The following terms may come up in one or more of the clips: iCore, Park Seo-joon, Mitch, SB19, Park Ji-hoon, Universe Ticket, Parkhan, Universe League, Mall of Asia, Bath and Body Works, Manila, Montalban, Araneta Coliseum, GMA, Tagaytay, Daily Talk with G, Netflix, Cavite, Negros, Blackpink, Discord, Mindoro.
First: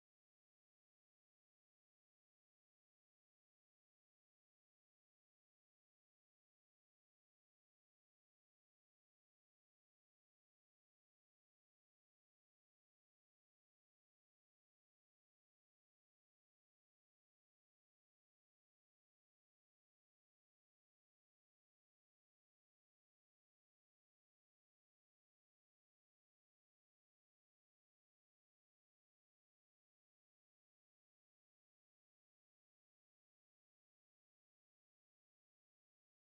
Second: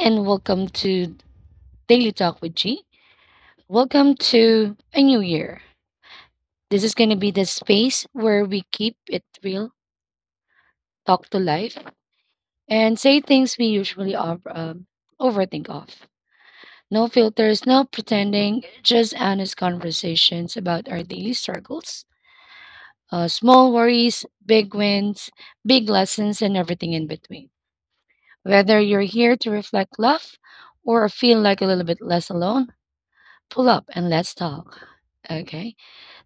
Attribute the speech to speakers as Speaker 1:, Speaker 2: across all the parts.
Speaker 1: and welcome to Daily Talk with G. Welcome to a new year. This is going to be the space where we keep it real, talk to life, and say things we usually overthink of. No filters, no pretending, just honest conversations about our daily struggles, small worries, big wins, big lessons, and everything in between. Whether you're here to reflect love or feel like a little bit less alone, pull up and let's talk. Okay.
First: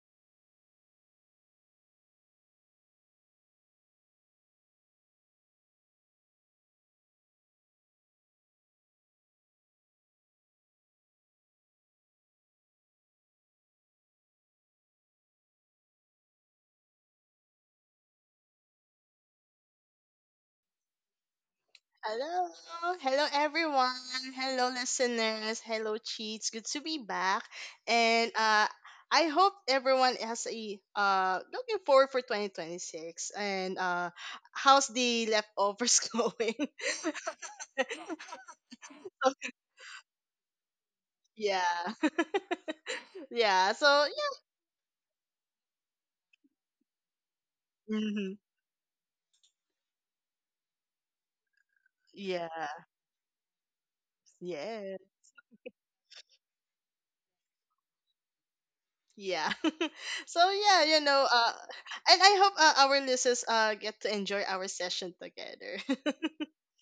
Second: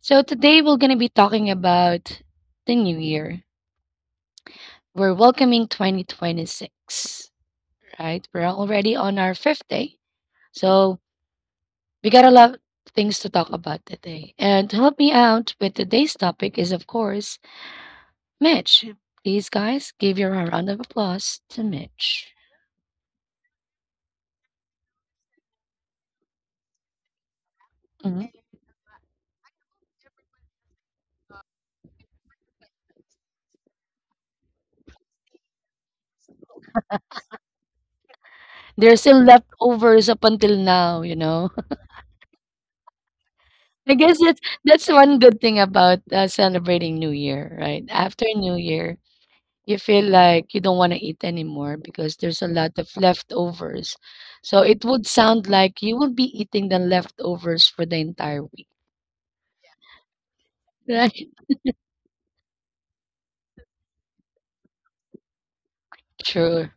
Speaker 1: So today we're going to be talking about the new year. We're welcoming 2026, right? We're already on our fifth day. So we got a lot of things to talk about today. And to help me out with today's topic is, of course, Mitch. Please, guys, give your round of applause to Mitch.
Speaker 2: Hello, hello everyone. Hello listeners. Hello cheats. Good to be back. And
Speaker 1: Mhm.
Speaker 2: uh I hope everyone has a looking forward for 2026, and how's the leftovers going?
Speaker 1: There's still leftovers up until now.
Speaker 2: Yeah. Yeah. So
Speaker 1: I guess
Speaker 2: yeah.
Speaker 1: that's one good thing about celebrating New Year, right? After
Speaker 2: Mm-hmm.
Speaker 1: New Year, you feel like you don't want to eat anymore because there's a lot
Speaker 2: Yeah.
Speaker 1: of leftovers. So it
Speaker 2: Yeah.
Speaker 1: would sound like you will be eating the leftovers for the entire week,
Speaker 2: Yeah. So yeah,
Speaker 1: right?
Speaker 2: and I hope our listeners get to enjoy our session together.
Speaker 1: Sure.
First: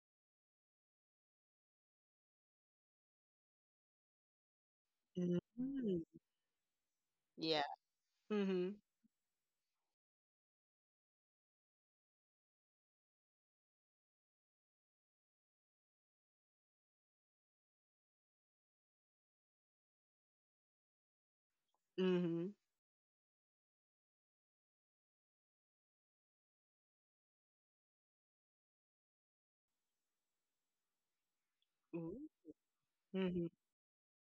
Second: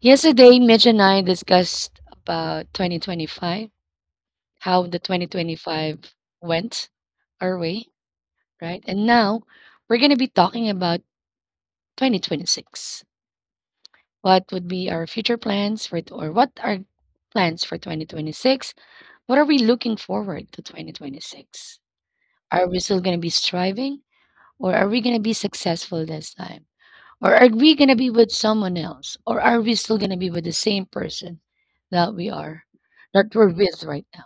Speaker 1: Yesterday, Mitch and I discussed about 2025, how the
Speaker 2: Mhm.
Speaker 1: 2025 went our
Speaker 2: Yeah.
Speaker 1: way,
Speaker 2: Mm-hmm.
Speaker 1: right? And now we're going to be talking about 2026. What would be our future plans for, or what are plans for 2026? What are we looking forward to 2026?
Speaker 2: Mm-hmm.
Speaker 1: Are we still going to be striving, or are we going to be successful this time? Or are we going to be with someone else? Or are we still going to be with the same person that
Speaker 2: Ooh.
Speaker 1: we are, that we're
Speaker 2: Mm-hmm.
Speaker 1: with right now?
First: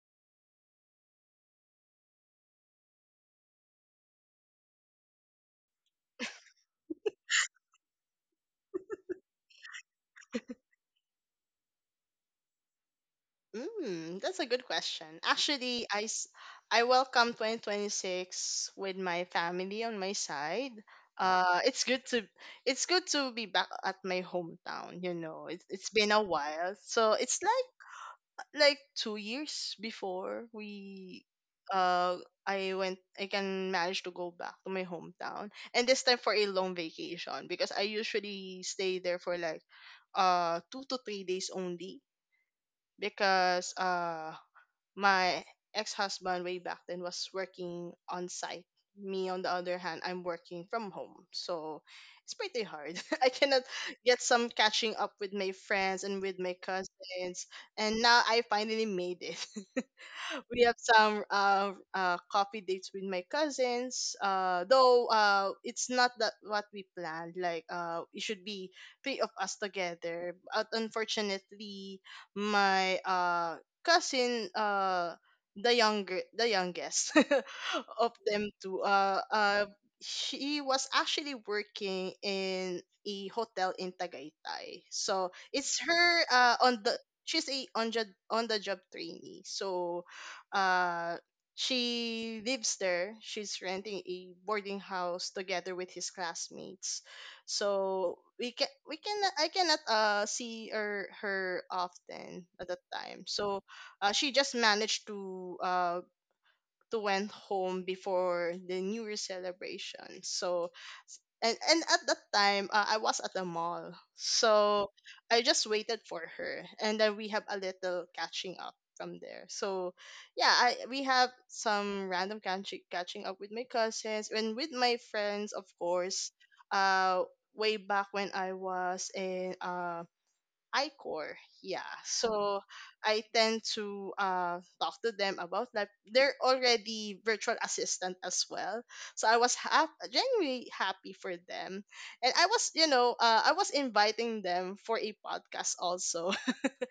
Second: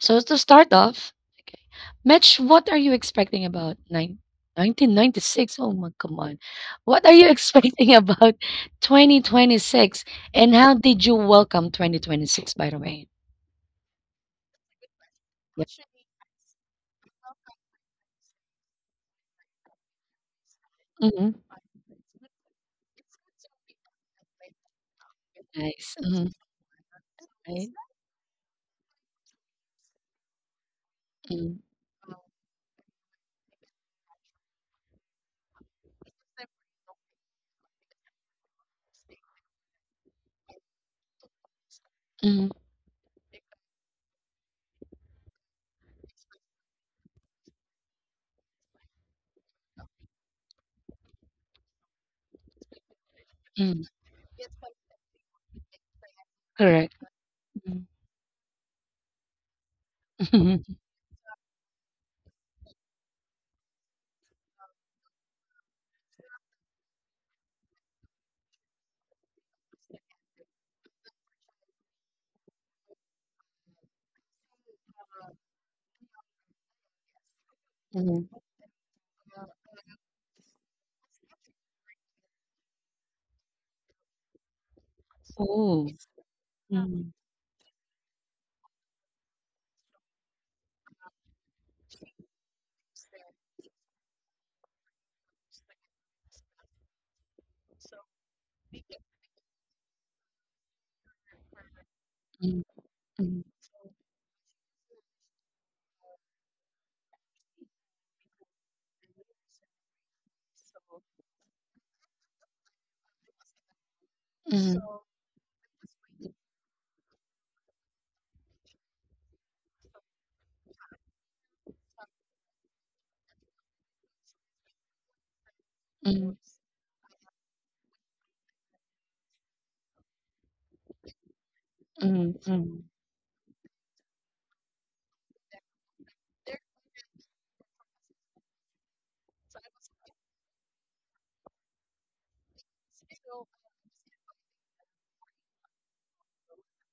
Speaker 1: So to start off, okay, Mitch, what are you expecting about 1996? Oh my, come on. What are you expecting about 2026? And how did you welcome 2026, by the way?
Speaker 2: Mm, that's a good question.
Speaker 1: Yep.
Speaker 2: I welcome 2026 with my family on my side.
Speaker 1: Hmm.
Speaker 2: It's good to it's good to be back at my hometown. You know, it's
Speaker 1: Nice.
Speaker 2: been a
Speaker 1: Hmm.
Speaker 2: while, so it's like
Speaker 1: Right?
Speaker 2: like 2 years before we
Speaker 1: Mm-hmm.
Speaker 2: uh I went I can manage to go back to my hometown, and this time for a long vacation because I usually stay there for like 2 to 3 days only because my ex-husband way back then was working on site. Me on the other hand, I'm working from home, so it's pretty hard. I cannot
Speaker 1: Hmm.
Speaker 2: get some catching up with my friends and with my
Speaker 1: Correct.
Speaker 2: cousins, and now I finally made it. We
Speaker 1: Mm-hmm.
Speaker 2: have some coffee dates with my cousins. Though it's not that what we planned. Like it should be three of us together. But unfortunately, my cousin, the youngest of
Speaker 1: Hmm.
Speaker 2: them two she was actually working in a hotel in Tagaytay. So it's
Speaker 1: Oh.
Speaker 2: her on the
Speaker 1: Mhm,
Speaker 2: she's a on the job trainee. So uh she lives there, she's renting a boarding house together with his classmates, so we can I cannot see her often
Speaker 1: mhm,
Speaker 2: at that time.
Speaker 1: mhm,
Speaker 2: So she just managed to went home before the New Year celebration. So and at that time I was at the mall.
Speaker 1: mhm,
Speaker 2: So I just waited for her, and then we have a little catching up from there. So yeah, I we have some random catching up with my cousins and with my friends, of course.
Speaker 1: mhm,
Speaker 2: Uh Way back when I was in iCore. Yeah.
Speaker 1: mhm,
Speaker 2: So
Speaker 1: mhm,
Speaker 2: I tend to talk to them about that. They're already virtual assistant as well. So I was genuinely happy for them. And I was, you know, I was inviting them for a podcast also.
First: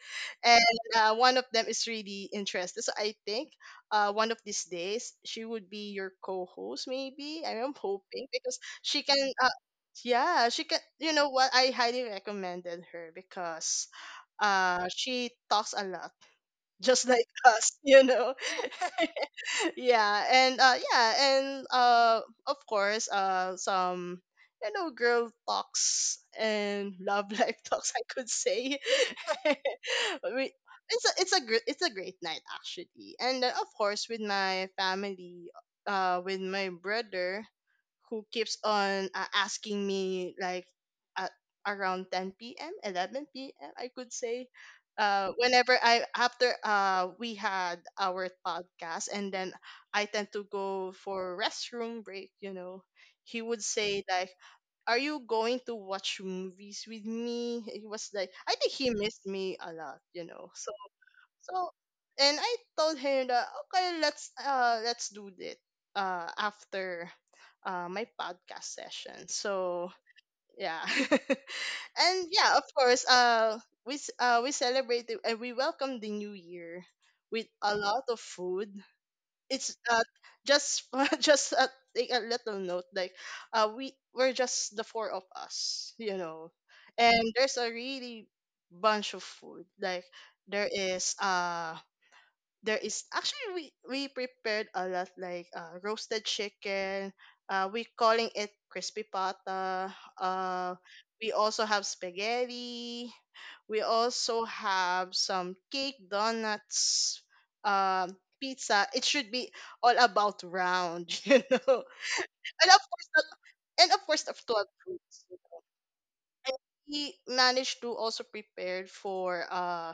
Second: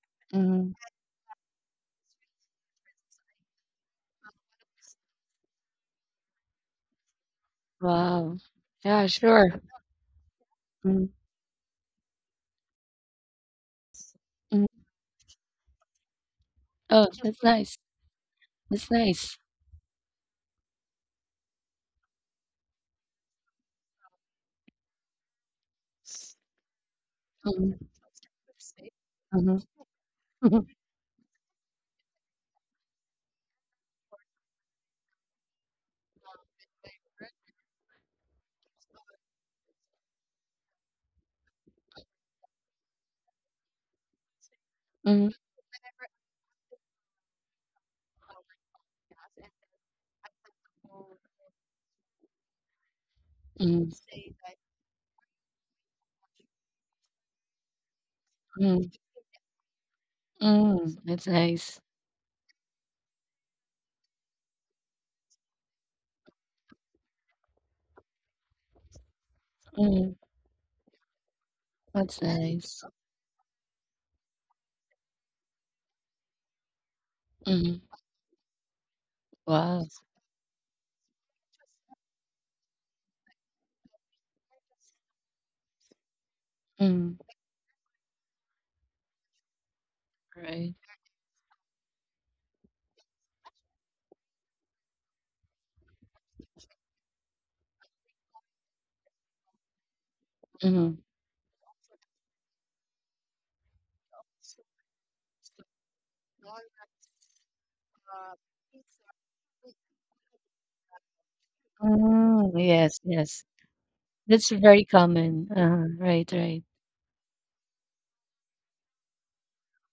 Speaker 1: mhm.
Speaker 2: And one of them is really interested. So I think one of these days she would be your co-host maybe. I am hoping
Speaker 1: Wow.
Speaker 2: because she
Speaker 1: Yeah,
Speaker 2: can
Speaker 1: sure.
Speaker 2: yeah, she can. You know what? I highly recommended her because
Speaker 1: Mm-hmm.
Speaker 2: she talks a lot, just
Speaker 1: Oh,
Speaker 2: like
Speaker 1: that's
Speaker 2: us,
Speaker 1: nice.
Speaker 2: you know.
Speaker 1: That's nice.
Speaker 2: Yeah, and of course some, you know, girl talks and love life
Speaker 1: Mm,
Speaker 2: talks, I could say. we, it's a gr- it's a great night actually, and then of course with my family, with my brother, who keeps on asking me like at around 10 p.m., 11 p.m. I could say,
Speaker 1: mm,
Speaker 2: whenever I after we had our podcast, and then I tend to go for restroom break, you know, he would
Speaker 1: mm,
Speaker 2: say like, "Are you going to watch movies with me?" It was like, I think
Speaker 1: mm,
Speaker 2: he missed me a lot, you know. So
Speaker 1: mm. That's
Speaker 2: so
Speaker 1: nice.
Speaker 2: and I told him that, okay, let's let's do it after my podcast session. So
Speaker 1: Mm,
Speaker 2: yeah. And
Speaker 1: that's
Speaker 2: yeah, of
Speaker 1: nice.
Speaker 2: course, we celebrated and we welcomed the new year with a
Speaker 1: Mm,
Speaker 2: lot of food. it's
Speaker 1: wow.
Speaker 2: uh just just take a little note, like we, we're just the four of us, you know,
Speaker 1: Mm,
Speaker 2: and there's a really bunch of food, like there
Speaker 1: right.
Speaker 2: is uh there is actually, we prepared a lot, like roasted chicken, we calling it crispy pata, uh
Speaker 1: Mm,
Speaker 2: we also have spaghetti, we also have some cake donuts, um pizza. It should be all about round, you know,
Speaker 1: mm,
Speaker 2: and of
Speaker 1: yes,
Speaker 2: course the,
Speaker 1: yes.
Speaker 2: and of course the
Speaker 1: That's
Speaker 2: 12
Speaker 1: very
Speaker 2: fruits.
Speaker 1: common. Right,
Speaker 2: And
Speaker 1: right.
Speaker 2: we managed to also prepare for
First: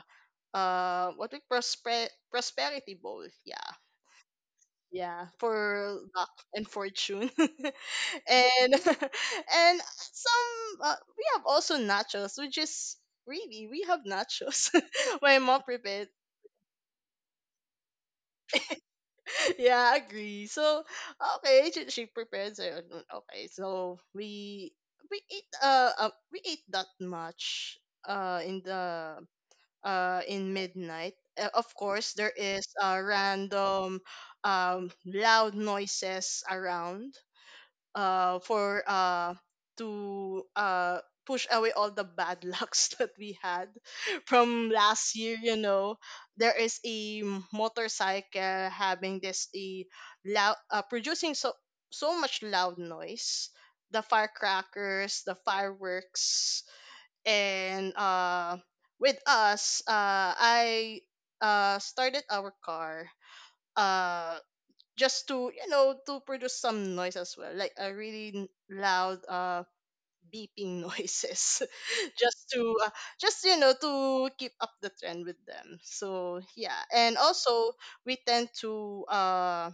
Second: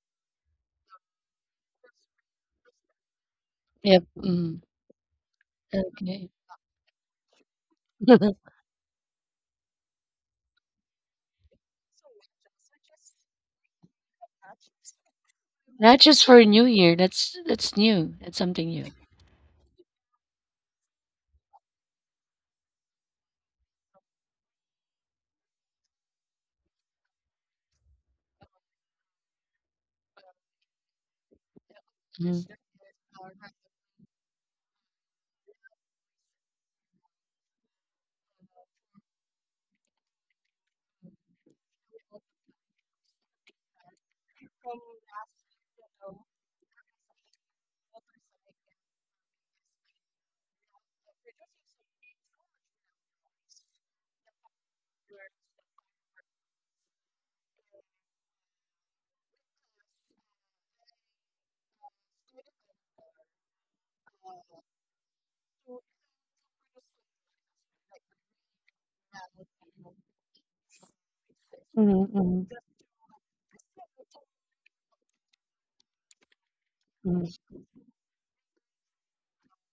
Speaker 2: what we prosperity bowl, yeah,
Speaker 1: Yep. Mm,
Speaker 2: yeah, for luck
Speaker 1: okay.
Speaker 2: and fortune. And and some we have also nachos, which is really, we have nachos. My mom
Speaker 1: Not
Speaker 2: prepared.
Speaker 1: just for New Year. That's new. That's something new.
Speaker 2: Yeah, I agree. So okay, she prepared. So okay, so we eat we ate that much in the in midnight. Of course, there
Speaker 1: Mm.
Speaker 2: is random loud noises around, for to push away all the bad lucks that we had from last year, you know. There is a motorcycle having this a loud, producing so much loud noise, the firecrackers, the fireworks, and with us I started our car uh just to, you know, to produce some noise as well, like a really loud beeping noises,
Speaker 1: Mhm, mhm,
Speaker 2: just to, just, you know, to keep up the trend with them. So yeah, and
Speaker 1: mhm,
Speaker 2: also we tend to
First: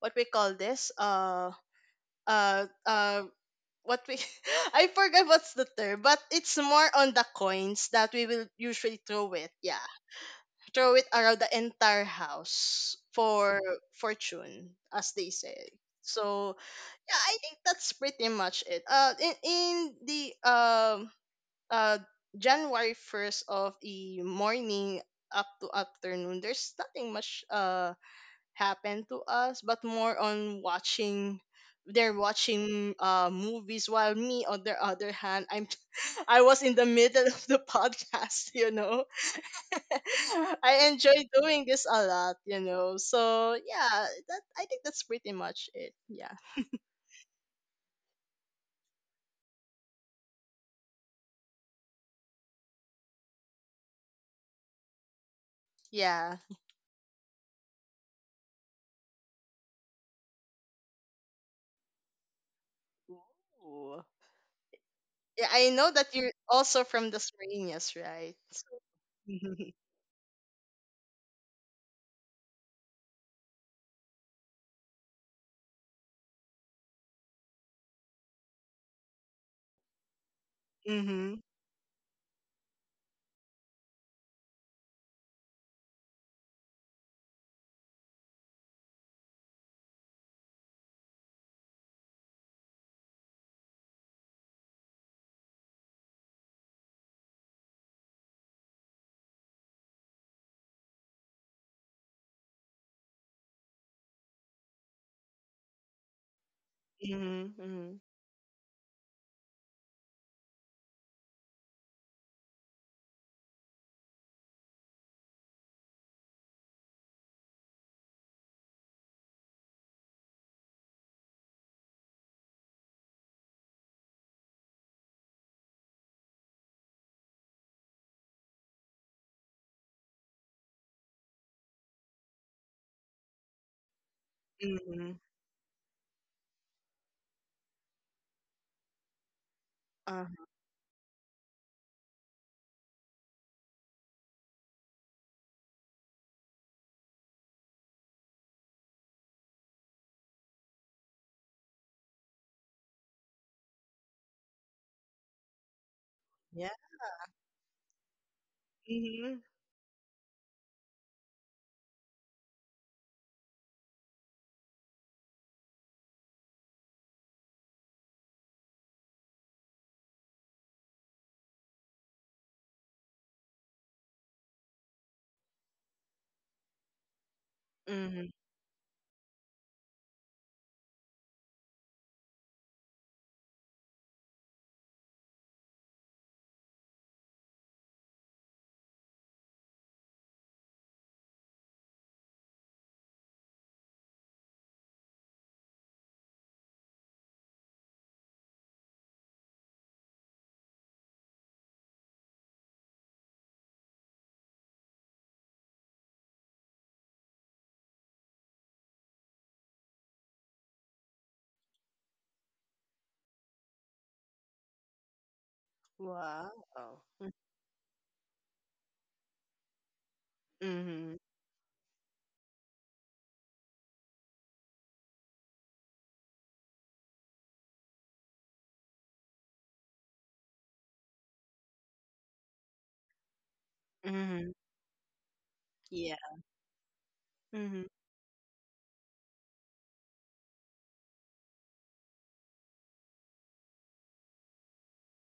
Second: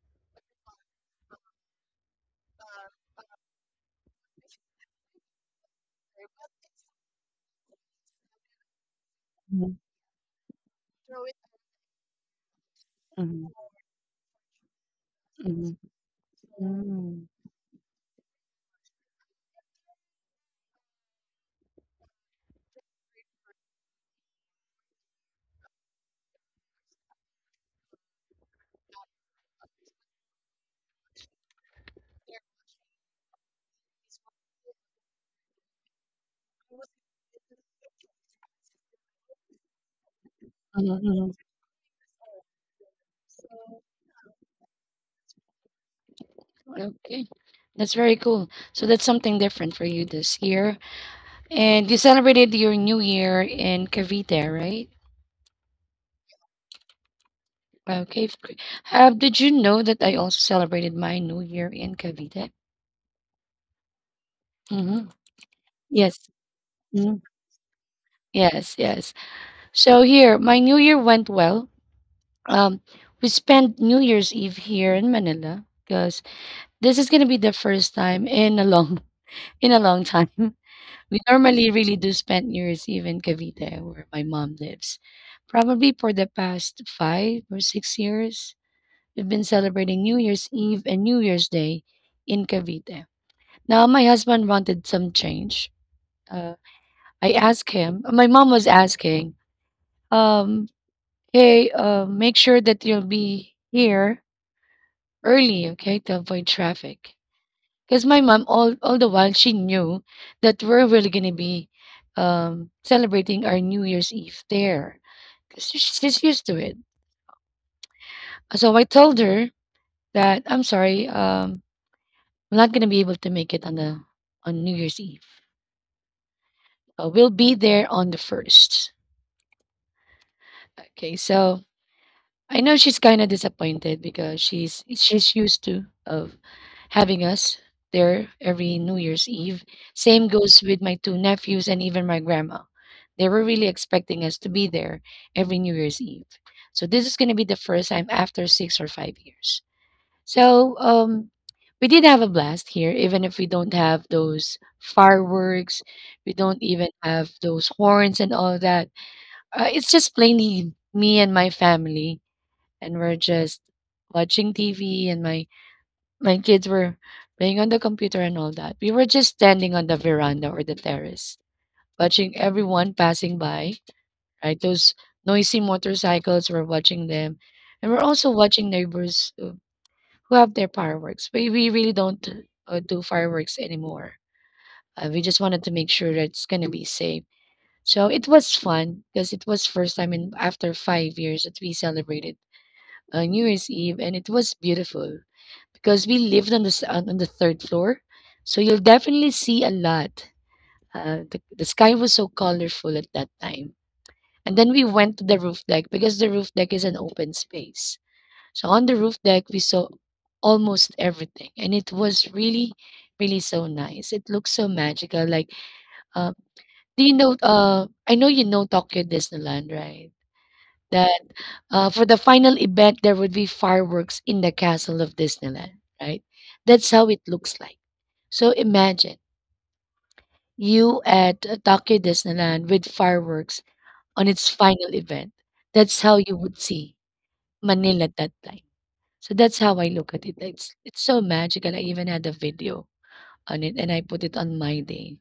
Speaker 2: what we call this uh uh what we I forgot what's the term, but it's more on the coins that we will usually throw it. Yeah. Throw it around the entire house for fortune, as they say.
Speaker 1: mhm,
Speaker 2: So yeah, I think that's pretty much it. In the um uh, January 1st of the morning up to afternoon, there's nothing much happened to us, but more on watching. They're watching movies while me, on the other hand, I'm I was in the middle of the podcast. You know,
Speaker 1: mhm,
Speaker 2: I enjoy
Speaker 1: mhm.
Speaker 2: doing this a lot. You know, so yeah, that I think that's pretty much it. Yeah,
Speaker 1: Okay. That's very cool. So that's something different for you this year. And you celebrated your new year in Cavite, right?
Speaker 2: yeah.
Speaker 1: Okay. F- gr- did you know that I also celebrated my new year in Cavite?
Speaker 2: Ooh.
Speaker 1: Mm-hmm.
Speaker 2: Yeah, I know that
Speaker 1: Yes.
Speaker 2: you're also from the
Speaker 1: Mhm.
Speaker 2: Slovenias, right?
Speaker 1: Yes, yes.
Speaker 2: Mhm,
Speaker 1: So here, my new year went well. Um, we spent New Year's Eve here in Manila because this is gonna be the first time in a long in a long time. We
Speaker 2: mhm,
Speaker 1: normally really do spend New Year's Eve in Cavite, where my mom lives, probably for the past 5 or 6 years. We've been celebrating New Year's Eve and New Year's Day in Cavite. Now, my husband wanted some change. Uh, I asked him, my mom was asking, um, hey, make sure that you'll be here early, okay, to avoid traffic.
Speaker 2: mhm, mhm,
Speaker 1: Because my mom, all the while, she knew that we're really going to be celebrating our New Year's Eve there. 'Cause she's used to it. So I told her that, I'm sorry, we're not gonna be able to make it on the on New Year's Eve. We'll be there on the first. Okay, so I know she's kind of disappointed because she's
Speaker 2: mhm.
Speaker 1: she's used to of having us there every New Year's Eve.
Speaker 2: Uh,
Speaker 1: Same goes with my two nephews and even my grandma. They were really expecting us to be there every New Year's Eve. So this is going to be the first time after 6 or 5 years. So we did have a blast here, even if we don't have those fireworks, we don't
Speaker 2: yeah.
Speaker 1: even have those horns and all that.
Speaker 2: Mhm,
Speaker 1: It's just plainly me and my family, and we're just watching TV, and my kids were playing on the computer and all that. We were just standing on the veranda or the terrace, watching everyone passing by. Right, those noisy motorcycles. We're watching them, and we're
Speaker 2: mhm.
Speaker 1: also watching neighbors, who have their fireworks. We really don't do fireworks anymore. We just wanted to make sure that it's gonna be safe. So it was fun because it was first time in after 5 years that we celebrated New Year's Eve, and it was beautiful because we lived on on the third floor, so you'll definitely see a lot. The sky was so colorful at that time, and then we went to the roof deck because the roof deck is an open space. So on the roof deck, we saw almost everything, and it was really, really so nice. It looked so magical. Like, uh,
Speaker 2: Wow.
Speaker 1: do you know? I know you know Tokyo Disneyland, right?
Speaker 2: Mhm,
Speaker 1: That for the final event, there would be fireworks in the castle of Disneyland, right? That's how it looks like. So imagine you at Tokyo Disneyland with fireworks on its
Speaker 2: mhm.
Speaker 1: final event. That's
Speaker 2: Yeah.
Speaker 1: how you would see
Speaker 2: Mhm,
Speaker 1: Manila at that time. So that's how I look at it. It's so magical. I even had a video on it and I put it on my day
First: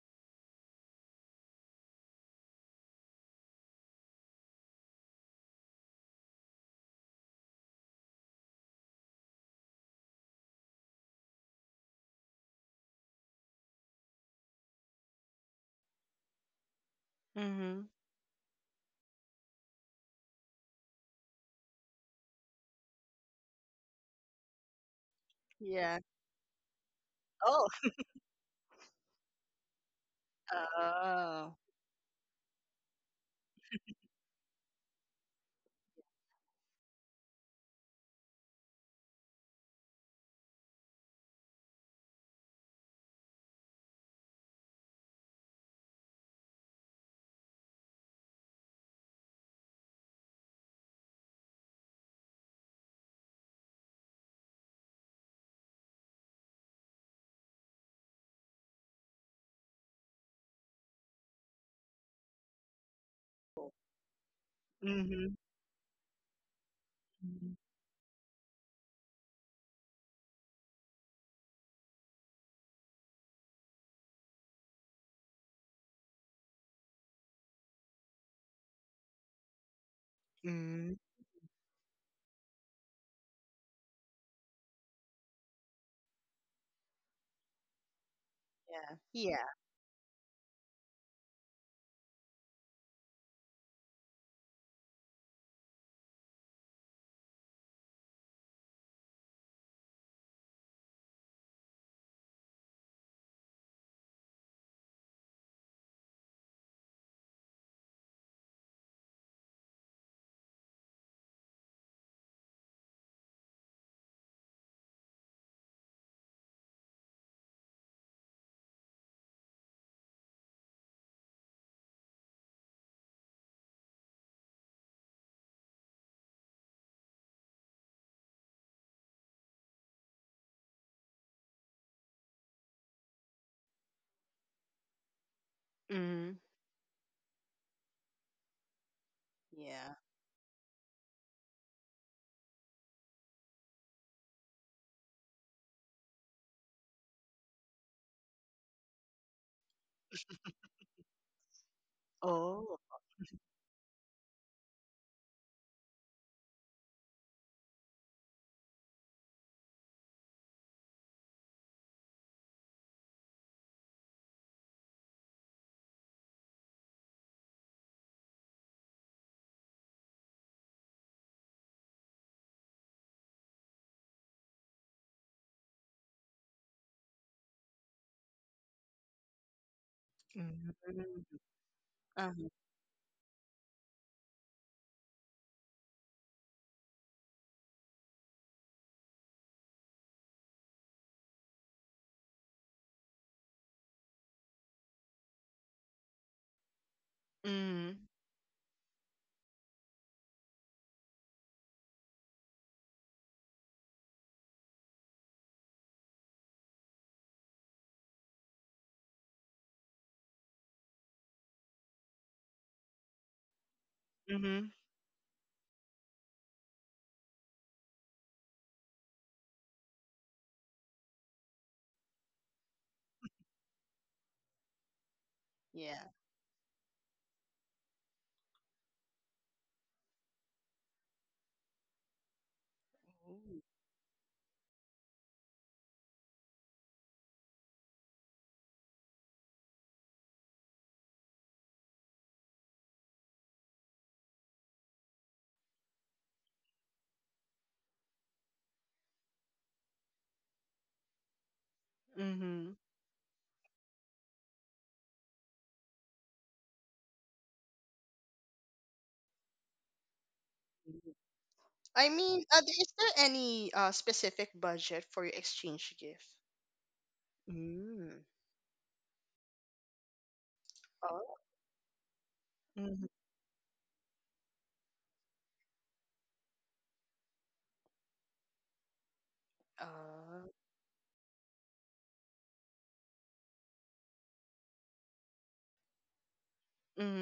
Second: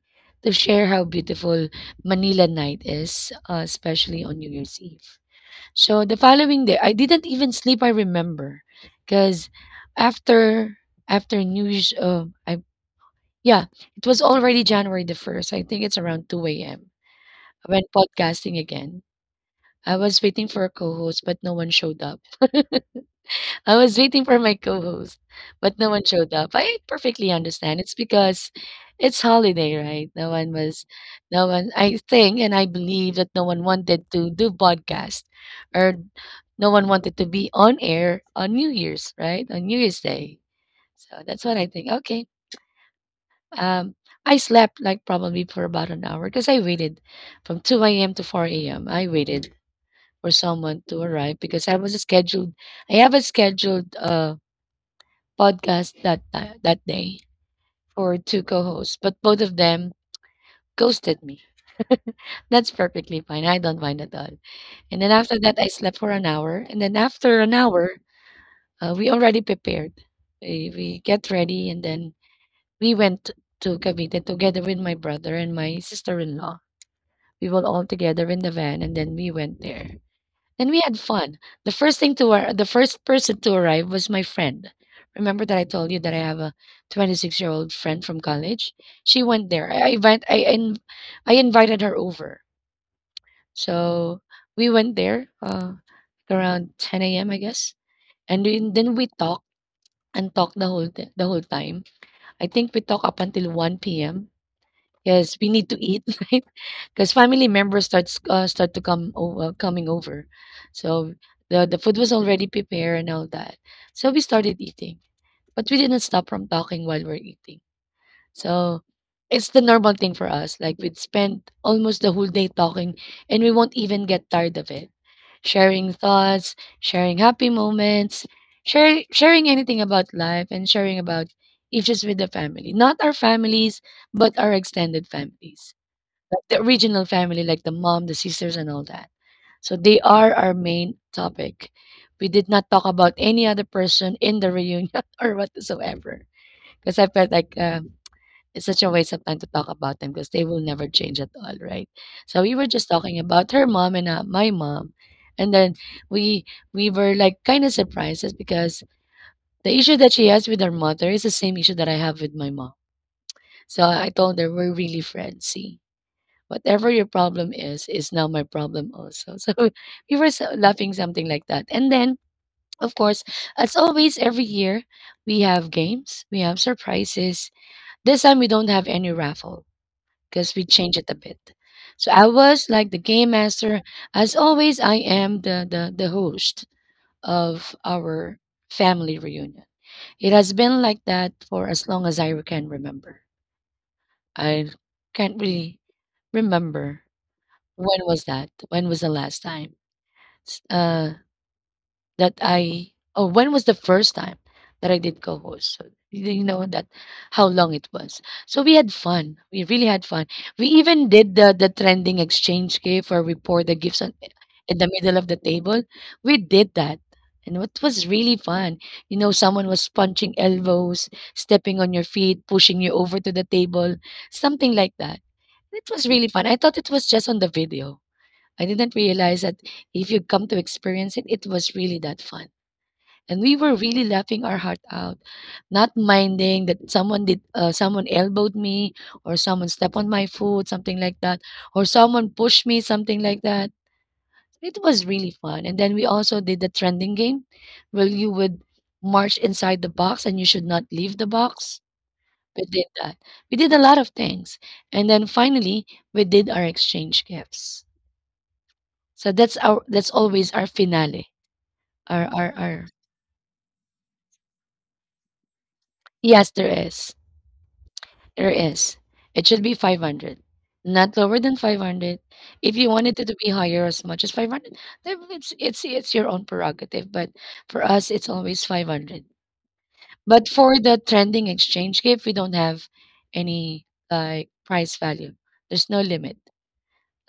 Speaker 1: to share how beautiful Manila night is, especially on New Year's Eve. So the following day, I didn't even sleep, I remember, because after after New Year's, yeah, it was already January the 1st. I think it's around 2 a.m. I went
Speaker 2: mhm.
Speaker 1: podcasting again. I was waiting for a co-host, but no one showed up. I was waiting for my co-host, but no
Speaker 2: Yeah.
Speaker 1: one showed up. I perfectly
Speaker 2: Oh.
Speaker 1: understand. It's because it's holiday, right? No
Speaker 2: Oh.
Speaker 1: one. I think and I believe that no one wanted to do podcast, or no one wanted to be on air on New Year's, right? On New Year's Day. So that's what I think. Okay. Um, I slept like probably for about an hour because I waited from 2 a.m. to 4 a.m. I waited for someone to arrive because I was scheduled. I have a scheduled. Podcast that time, that day for two co-hosts, but both of them ghosted me. That's perfectly fine. I don't mind at all. And then
Speaker 2: Mhm.
Speaker 1: after that, I slept for an hour. And then after an
Speaker 2: Mhm.
Speaker 1: hour, we already prepared. We get ready, and then we went to Cavite together with my brother and my sister-in-law. We were all together in the van, and then we went there. Then we had
Speaker 2: Mhm.
Speaker 1: fun. The first person to arrive was my friend. Remember that I told you that I have a 26-year-old friend from college.
Speaker 2: Yeah.
Speaker 1: She went
Speaker 2: Yeah.
Speaker 1: there. I invited her over. So we went there around 10 a.m. I guess, and then we talked and talked the whole time. I think we talked up until 1 p.m. Yes, we need to eat, right? Because family members starts start to come over, coming over, so the food was already prepared and all that. So we started eating, but we didn't stop from talking while we're eating. So it's the normal thing for us. Like we'd spend almost the whole day talking, and we won't even get tired of it. Sharing thoughts, sharing happy moments, sharing anything about life, and sharing about issues with the family. Not our families, but our extended families.
Speaker 2: Mhm.
Speaker 1: Like the original family, like the mom, the sisters, and all that. So
Speaker 2: Yeah.
Speaker 1: they are our main topic. We did not talk about any other person in the reunion or whatsoever, because I felt like it's such a waste of time to talk about them because they will never change at all, right? So we were
Speaker 2: Oh.
Speaker 1: just talking about her mom and my mom, and then we we were like kind of surprised because the issue that she has with her mother is the same issue that I have with my mom. So I told her we're really friends, see. Whatever your problem is now my problem also. So we were so- laughing something like that. And then, of course, as always, every year we have games, we have surprises. This time we don't have any raffle because we
Speaker 2: Mhm.
Speaker 1: change it a bit. So I
Speaker 2: Uh-huh.
Speaker 1: was like the game master. As always, I am the host of our family reunion. It has been like that for as long as I can remember. I can't really remember when
Speaker 2: Mhm.
Speaker 1: was that? When was the last time s- uh, that I? Oh, when was the first time that I did co-host? So you did know that how long it was. So we had fun. We really had fun. We even did the trending exchange gift where we pour the gifts on, in
Speaker 2: Mhm.
Speaker 1: the middle of the table. We did that. And it was really fun. You know, someone was punching elbows, stepping on your feet, pushing you over to the table, something like that. It was
Speaker 2: Yeah.
Speaker 1: really fun. I thought it was just on the video. I didn't realize that if you come to experience it, it was really that fun. And we
Speaker 2: Ooh.
Speaker 1: were really laughing our heart out, not minding that someone did, someone elbowed me, or someone stepped on my foot, something like that, or someone pushed me, something like that. It was really fun. And then we also did the trending game, where you would march inside the box and you should not leave the box. We did that. We did a lot of things. And then finally, we did our exchange gifts. So that's always our
Speaker 2: Mhm.
Speaker 1: finale.
Speaker 2: I
Speaker 1: Our our
Speaker 2: mean,
Speaker 1: our
Speaker 2: is there any specific budget for your exchange gift?
Speaker 1: yes, there is.
Speaker 2: Mm.
Speaker 1: There is. It should be 500. Not lower
Speaker 2: Oh.
Speaker 1: than 500. If you
Speaker 2: Mm-hmm.
Speaker 1: wanted it to be higher as much as 500, then it's your own prerogative, but for us it's always 500. But
Speaker 2: Uh,
Speaker 1: for the trending exchange gift, we don't have any like price value. There's no limit.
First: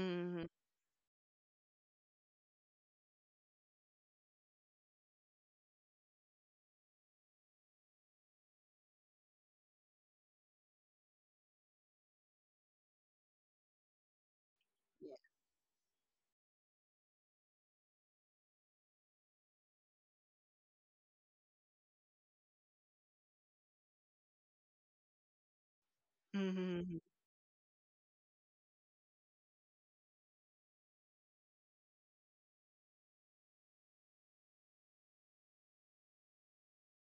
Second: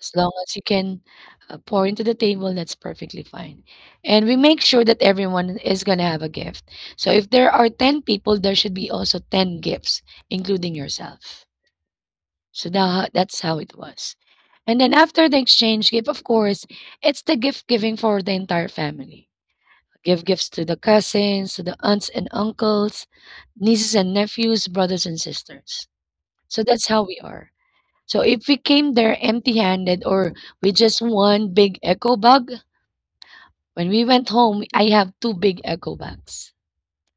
Speaker 1: As long as you can pour into the table, that's perfectly fine. And we make sure that everyone is going to have a gift. So if there are 10 people, there should be also 10 gifts, including yourself. So that's how it was. And then after the exchange gift, of course, it's the gift giving for the entire family. Give gifts to the cousins, to the aunts and uncles, nieces and nephews, brothers and sisters. So that's
Speaker 2: hmm
Speaker 1: how we are. So if we came there empty handed or with just one big echo bag, when we went home, I have two big echo bags.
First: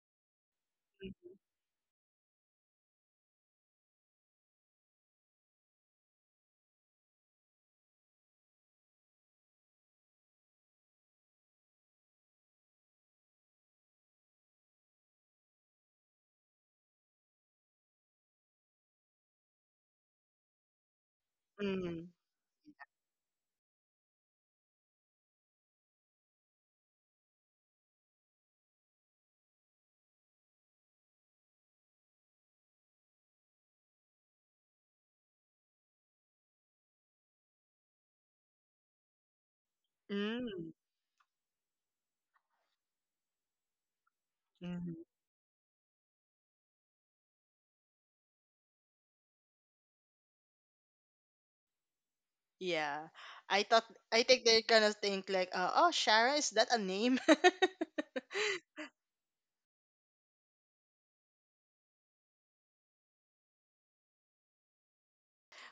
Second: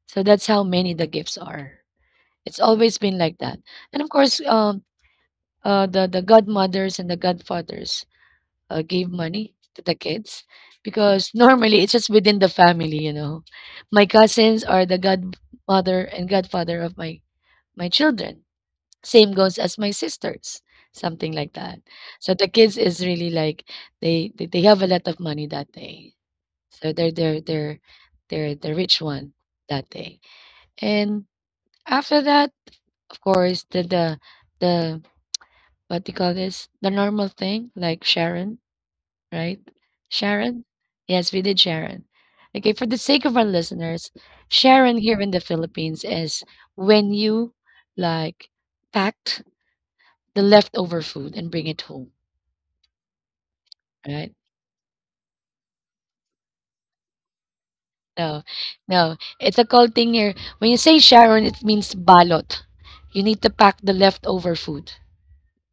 Speaker 1: So that's how many the gifts are. It's always been like that. And of course, the godmothers and the godfathers gave money to the kids because normally it's just within the family, you know. My cousins are the godmother and godfather of my children. Same goes as my sisters, something like that.
Speaker 2: Mm-hmm.
Speaker 1: So the kids is really like they have a lot of money that day. So they're they're the rich one that day. And after that, of course, the what do you call this? The normal thing, like Sharon, right? Sharon?
Speaker 2: Mm-hmm.
Speaker 1: Yes, we did Sharon. Okay, for the sake of our listeners,
Speaker 2: Mm-hmm.
Speaker 1: Sharon here in the Philippines is when you like packed the leftover food and bring it home,
Speaker 2: Yeah. I thought I
Speaker 1: right?
Speaker 2: think they're gonna think like, oh, Sharon, is that a name?
Speaker 1: No, no, it's a called thing here. When you say Sharon, it means balot. You need to pack the leftover food.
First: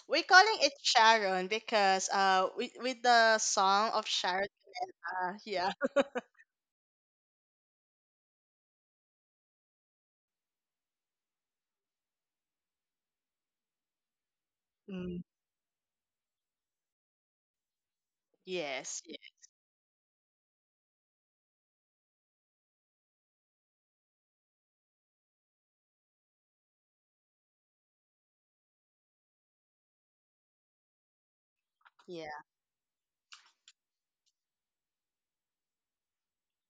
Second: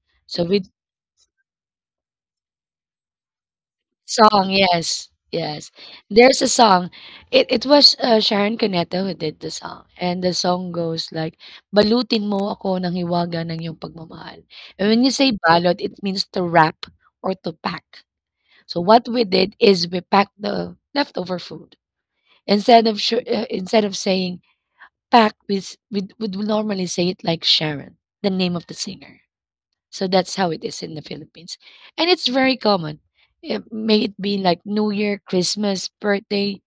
Speaker 2: We're
Speaker 1: So
Speaker 2: calling
Speaker 1: with
Speaker 2: it Sharon because with the song of Sharon,
Speaker 1: song, yes, yes.
Speaker 2: yeah.
Speaker 1: There's a song. It was Sharon Cuneta who did the song, and the song goes like, "Balutin mo ako ng hiwaga ng iyong pagmamahal." And when you
Speaker 2: Mm-hmm.
Speaker 1: say balot, it means to wrap or to pack. So
Speaker 2: Yes.
Speaker 1: what
Speaker 2: Yeah.
Speaker 1: we did is we packed the leftover food instead of instead of saying Pak with would normally say it like Sharon, the name of the singer. So that's how it is in the Philippines. And it's
Speaker 2: Yeah.
Speaker 1: very common. It, may it be like New Year, Christmas, birthday,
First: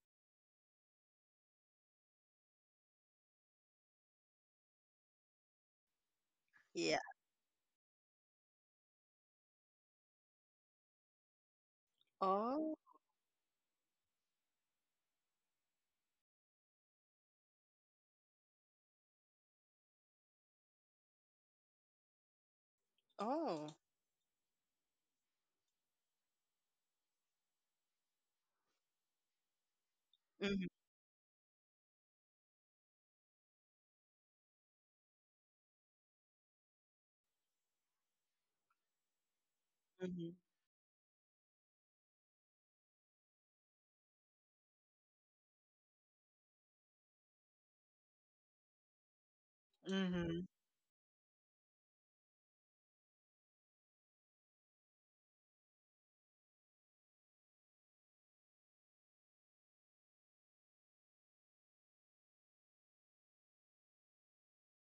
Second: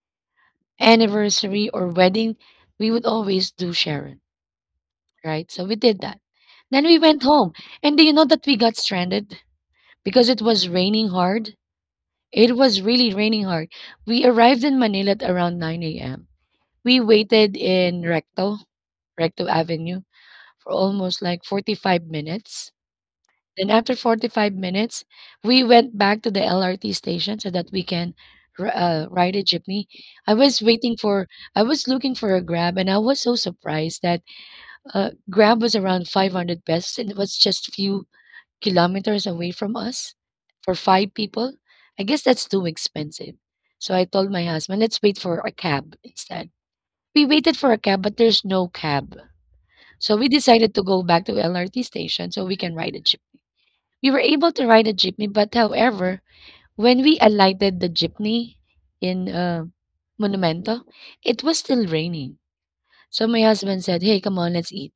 Speaker 1: anniversary, or wedding, we would always do Sharon, right? So we did that. Then we
Speaker 2: Yeah.
Speaker 1: went home. And do you know that we got stranded because it was raining hard? It
Speaker 2: Oh.
Speaker 1: was really raining hard. We arrived in Manila at around 9 a.m. We waited in Recto Avenue for almost like 45 minutes. Then
Speaker 2: Oh.
Speaker 1: after 45 minutes, we went back to the LRT station so that we can ride a jeepney. I was
Speaker 2: Mm-hmm.
Speaker 1: waiting for, I was looking for a Grab, and I was so surprised that Grab was around 500 pesos, and it was just few kilometers away from us
Speaker 2: Mm-hmm.
Speaker 1: for five people. I guess that's too expensive. So I told my husband, let's wait for a cab instead. We waited for a cab, but there's no cab. So we
Speaker 2: Mm-hmm.
Speaker 1: decided to go back to LRT station so we can ride a jeep. We were able to ride a jeepney, but however, when we alighted the jeepney in Monumento, it was still raining. So my husband said, "Hey, come on, let's eat.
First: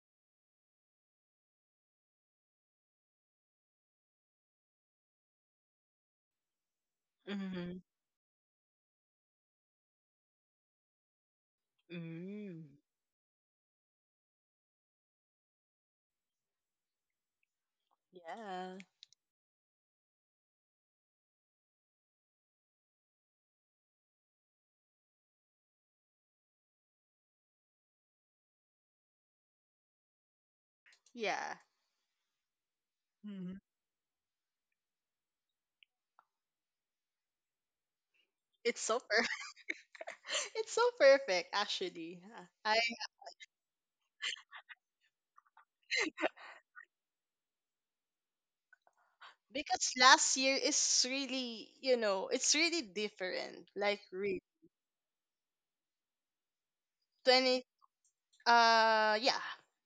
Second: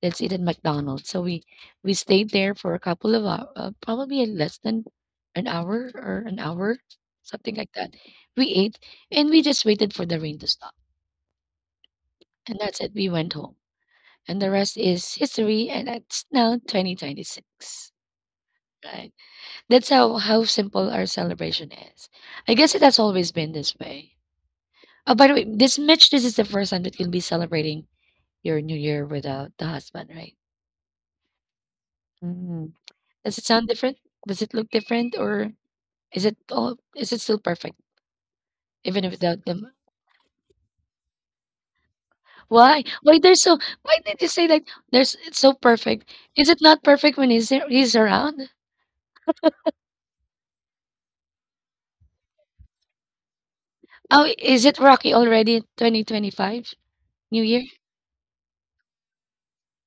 Speaker 1: Let's eat at McDonald's." So we stayed there for a couple of hours, probably less than an hour or an hour, something like
Speaker 2: Mhm.
Speaker 1: that. We ate and we just waited for the rain to stop, and
Speaker 2: Mm.
Speaker 1: that's it. We went home, and the rest is history, and it's now 2026.
Speaker 2: Yeah.
Speaker 1: Right. That's how simple our celebration is. I guess it has always been this way. Oh, by the way, this Mitch, this is the first time that you'll be celebrating your New Year without the husband, right?
Speaker 2: Yeah.
Speaker 1: Does it
Speaker 2: Mhm.
Speaker 1: sound different? Does it look different, or is it all? Is it still perfect
Speaker 2: It's so
Speaker 1: even
Speaker 2: per-
Speaker 1: without them?
Speaker 2: it's so perfect actually. I
Speaker 1: Why? Why they're so? Why did you say that there's? It's so perfect. Is it not perfect when he's around?
Speaker 2: Because last year is really, you know, it's really different. Like
Speaker 1: Oh,
Speaker 2: really
Speaker 1: is it rocky already? 2025 New Year.
Speaker 2: 20 yeah.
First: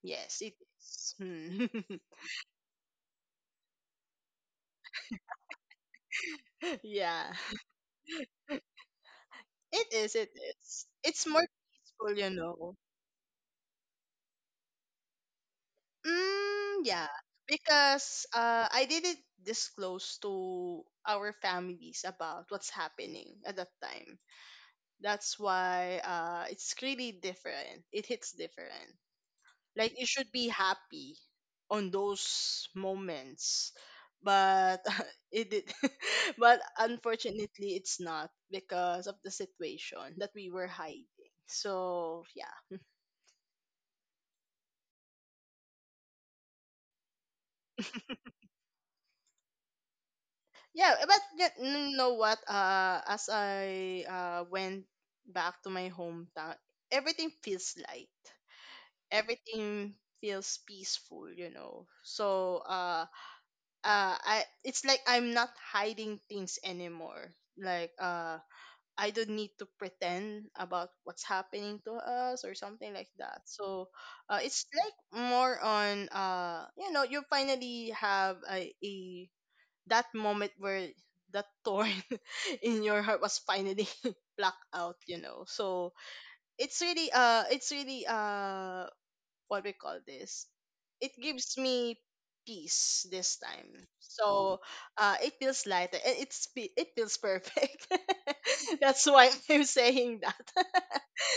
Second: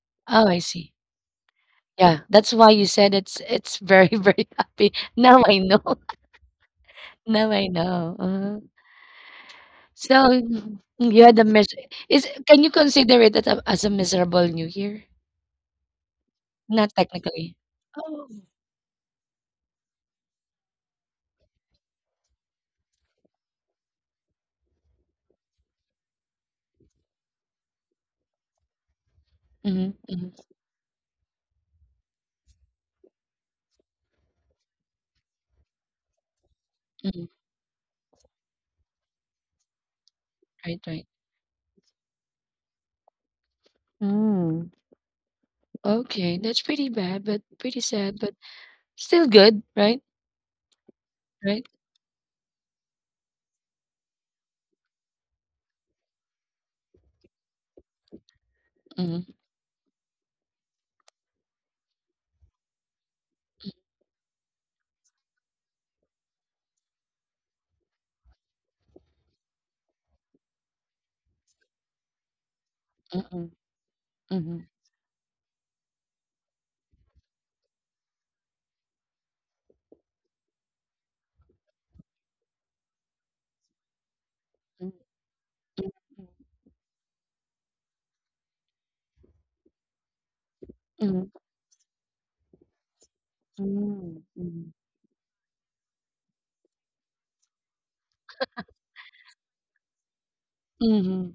Speaker 2: Yes,
Speaker 1: Oh,
Speaker 2: it
Speaker 1: I see.
Speaker 2: is. Hmm.
Speaker 1: Yeah, that's why you said it's very, very happy. Now I know.
Speaker 2: Yeah.
Speaker 1: Now I know.
Speaker 2: It
Speaker 1: So
Speaker 2: is, it
Speaker 1: mm,
Speaker 2: is.
Speaker 1: you
Speaker 2: It's
Speaker 1: had a
Speaker 2: more
Speaker 1: mis
Speaker 2: peaceful,
Speaker 1: is
Speaker 2: you
Speaker 1: can you
Speaker 2: know.
Speaker 1: consider it as as a miserable New Year?
Speaker 2: Mm,
Speaker 1: Not
Speaker 2: yeah,
Speaker 1: technically.
Speaker 2: because I didn't disclose to our families about what's happening at that time. That's why it's really different. It hits different. Like
Speaker 1: Mm-hmm,
Speaker 2: you should
Speaker 1: mm-hmm,
Speaker 2: be happy on those moments, but it did. But
Speaker 1: mm-hmm.
Speaker 2: unfortunately, it's not because of the situation that we were
Speaker 1: Right,
Speaker 2: hiding.
Speaker 1: right.
Speaker 2: So yeah.
Speaker 1: Mm, okay, that's pretty bad, but pretty sad, but still good, right?
Speaker 2: Yeah, eh, but
Speaker 1: Right?
Speaker 2: you know what, as I went back to my hometown, everything feels light,
Speaker 1: Mm-hmm,
Speaker 2: everything feels peaceful, you know. So I it's like I'm not hiding things anymore. Like, I don't need to pretend about what's happening to us or something like that.
Speaker 1: mm-hmm,
Speaker 2: So
Speaker 1: mm-hmm,
Speaker 2: it's like more on, you know, you finally have a that moment where that thorn in your heart was finally plucked out, you know. So
Speaker 1: mm-hmm,
Speaker 2: it's really what we call this, it
Speaker 1: mm-hmm,
Speaker 2: gives me peace this time.
Speaker 1: mm-hmm,
Speaker 2: So
Speaker 1: mm-hmm.
Speaker 2: it feels lighter and it's it feels perfect. That's why I'm saying that.
Speaker 1: Mm-hmm.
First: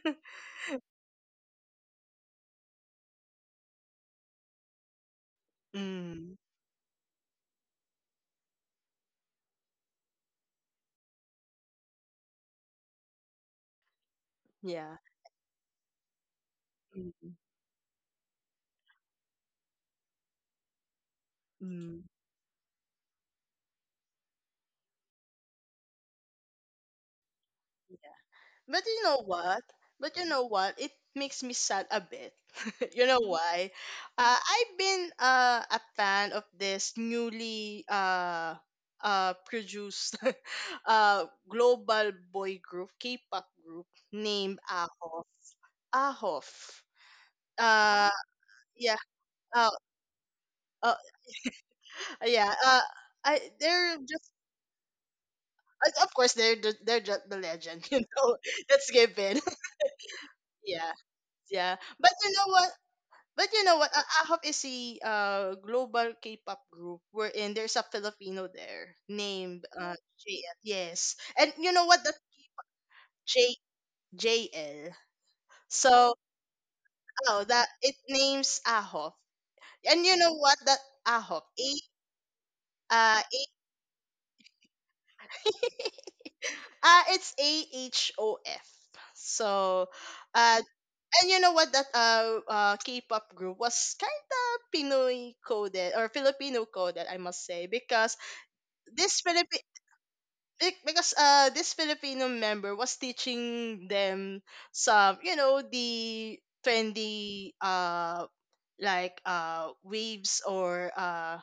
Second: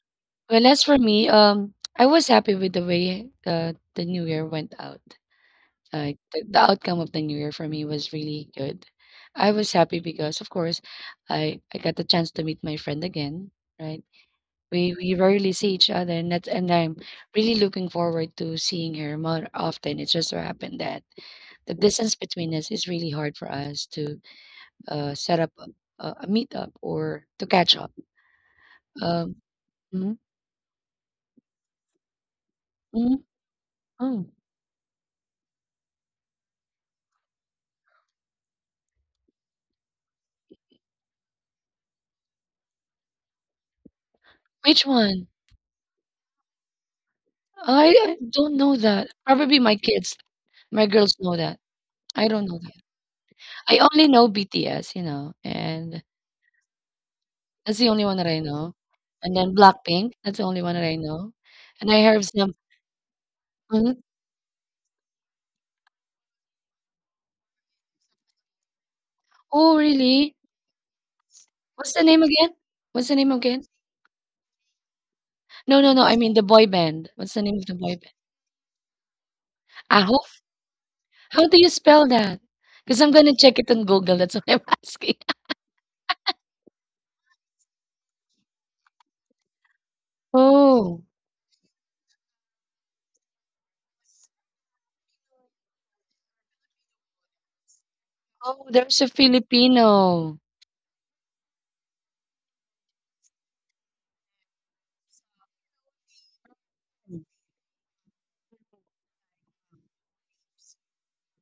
Speaker 1: Well, as for me, I was happy with the way the new year went out.
Speaker 2: Mm,
Speaker 1: The outcome of the new year for me was really good. I was happy because, of course, I got the chance to meet my friend again, right?
Speaker 2: yeah.
Speaker 1: We rarely see each other, and and I'm
Speaker 2: Mm,
Speaker 1: really looking forward to seeing her more often. It just so happened that the
Speaker 2: mm.
Speaker 1: distance between us is really hard for us to set up a meetup or to catch up.
Speaker 2: But you know
Speaker 1: Um,
Speaker 2: what? But
Speaker 1: mhm,
Speaker 2: you know what? It makes me sad a bit. You know
Speaker 1: mhm,
Speaker 2: why?
Speaker 1: oh,
Speaker 2: I've been a fan of this newly produced global boy group, K-pop group named
Speaker 1: which one?
Speaker 2: Ahof. Ahof. Uh,
Speaker 1: I don't know
Speaker 2: yeah.
Speaker 1: that. Probably
Speaker 2: Uh,
Speaker 1: my kids, my
Speaker 2: uh,
Speaker 1: girls know that. I don't
Speaker 2: yeah.
Speaker 1: know that.
Speaker 2: I
Speaker 1: I
Speaker 2: they're
Speaker 1: only know
Speaker 2: just
Speaker 1: BTS, you know, and
Speaker 2: of course they're just the
Speaker 1: that's
Speaker 2: legend.
Speaker 1: the
Speaker 2: You
Speaker 1: only one that
Speaker 2: know,
Speaker 1: I know.
Speaker 2: let's give
Speaker 1: And
Speaker 2: in.
Speaker 1: then Blackpink, that's the only one that
Speaker 2: Yeah,
Speaker 1: I know.
Speaker 2: yeah.
Speaker 1: And I
Speaker 2: But
Speaker 1: heard
Speaker 2: you know
Speaker 1: some
Speaker 2: what? But you know what?
Speaker 1: mhm.
Speaker 2: I is a global K-pop group wherein there's a Filipino there named
Speaker 1: Oh, really?
Speaker 2: JL. Yes, and you know
Speaker 1: What's
Speaker 2: what?
Speaker 1: the
Speaker 2: That
Speaker 1: name again? What's the name
Speaker 2: J
Speaker 1: again?
Speaker 2: J L.
Speaker 1: No, no, no.
Speaker 2: So
Speaker 1: I mean the boy band. What's the
Speaker 2: oh,
Speaker 1: name of
Speaker 2: that
Speaker 1: the
Speaker 2: it
Speaker 1: boy band?
Speaker 2: names Ahop, and you know
Speaker 1: Ahof?
Speaker 2: what? That Ahop
Speaker 1: How do you spell that? Because I'm
Speaker 2: A
Speaker 1: gonna check it on Google. That's what I'm asking.
Speaker 2: it's AHOF. So, uh,
Speaker 1: Oh,
Speaker 2: and you know what? That K-pop group was kind of Pinoy coded or Filipino coded, I must say, because
Speaker 1: oh, there's a
Speaker 2: this Philip
Speaker 1: Filipino.
Speaker 2: Because this Filipino member was teaching them some the trendy like waves or uh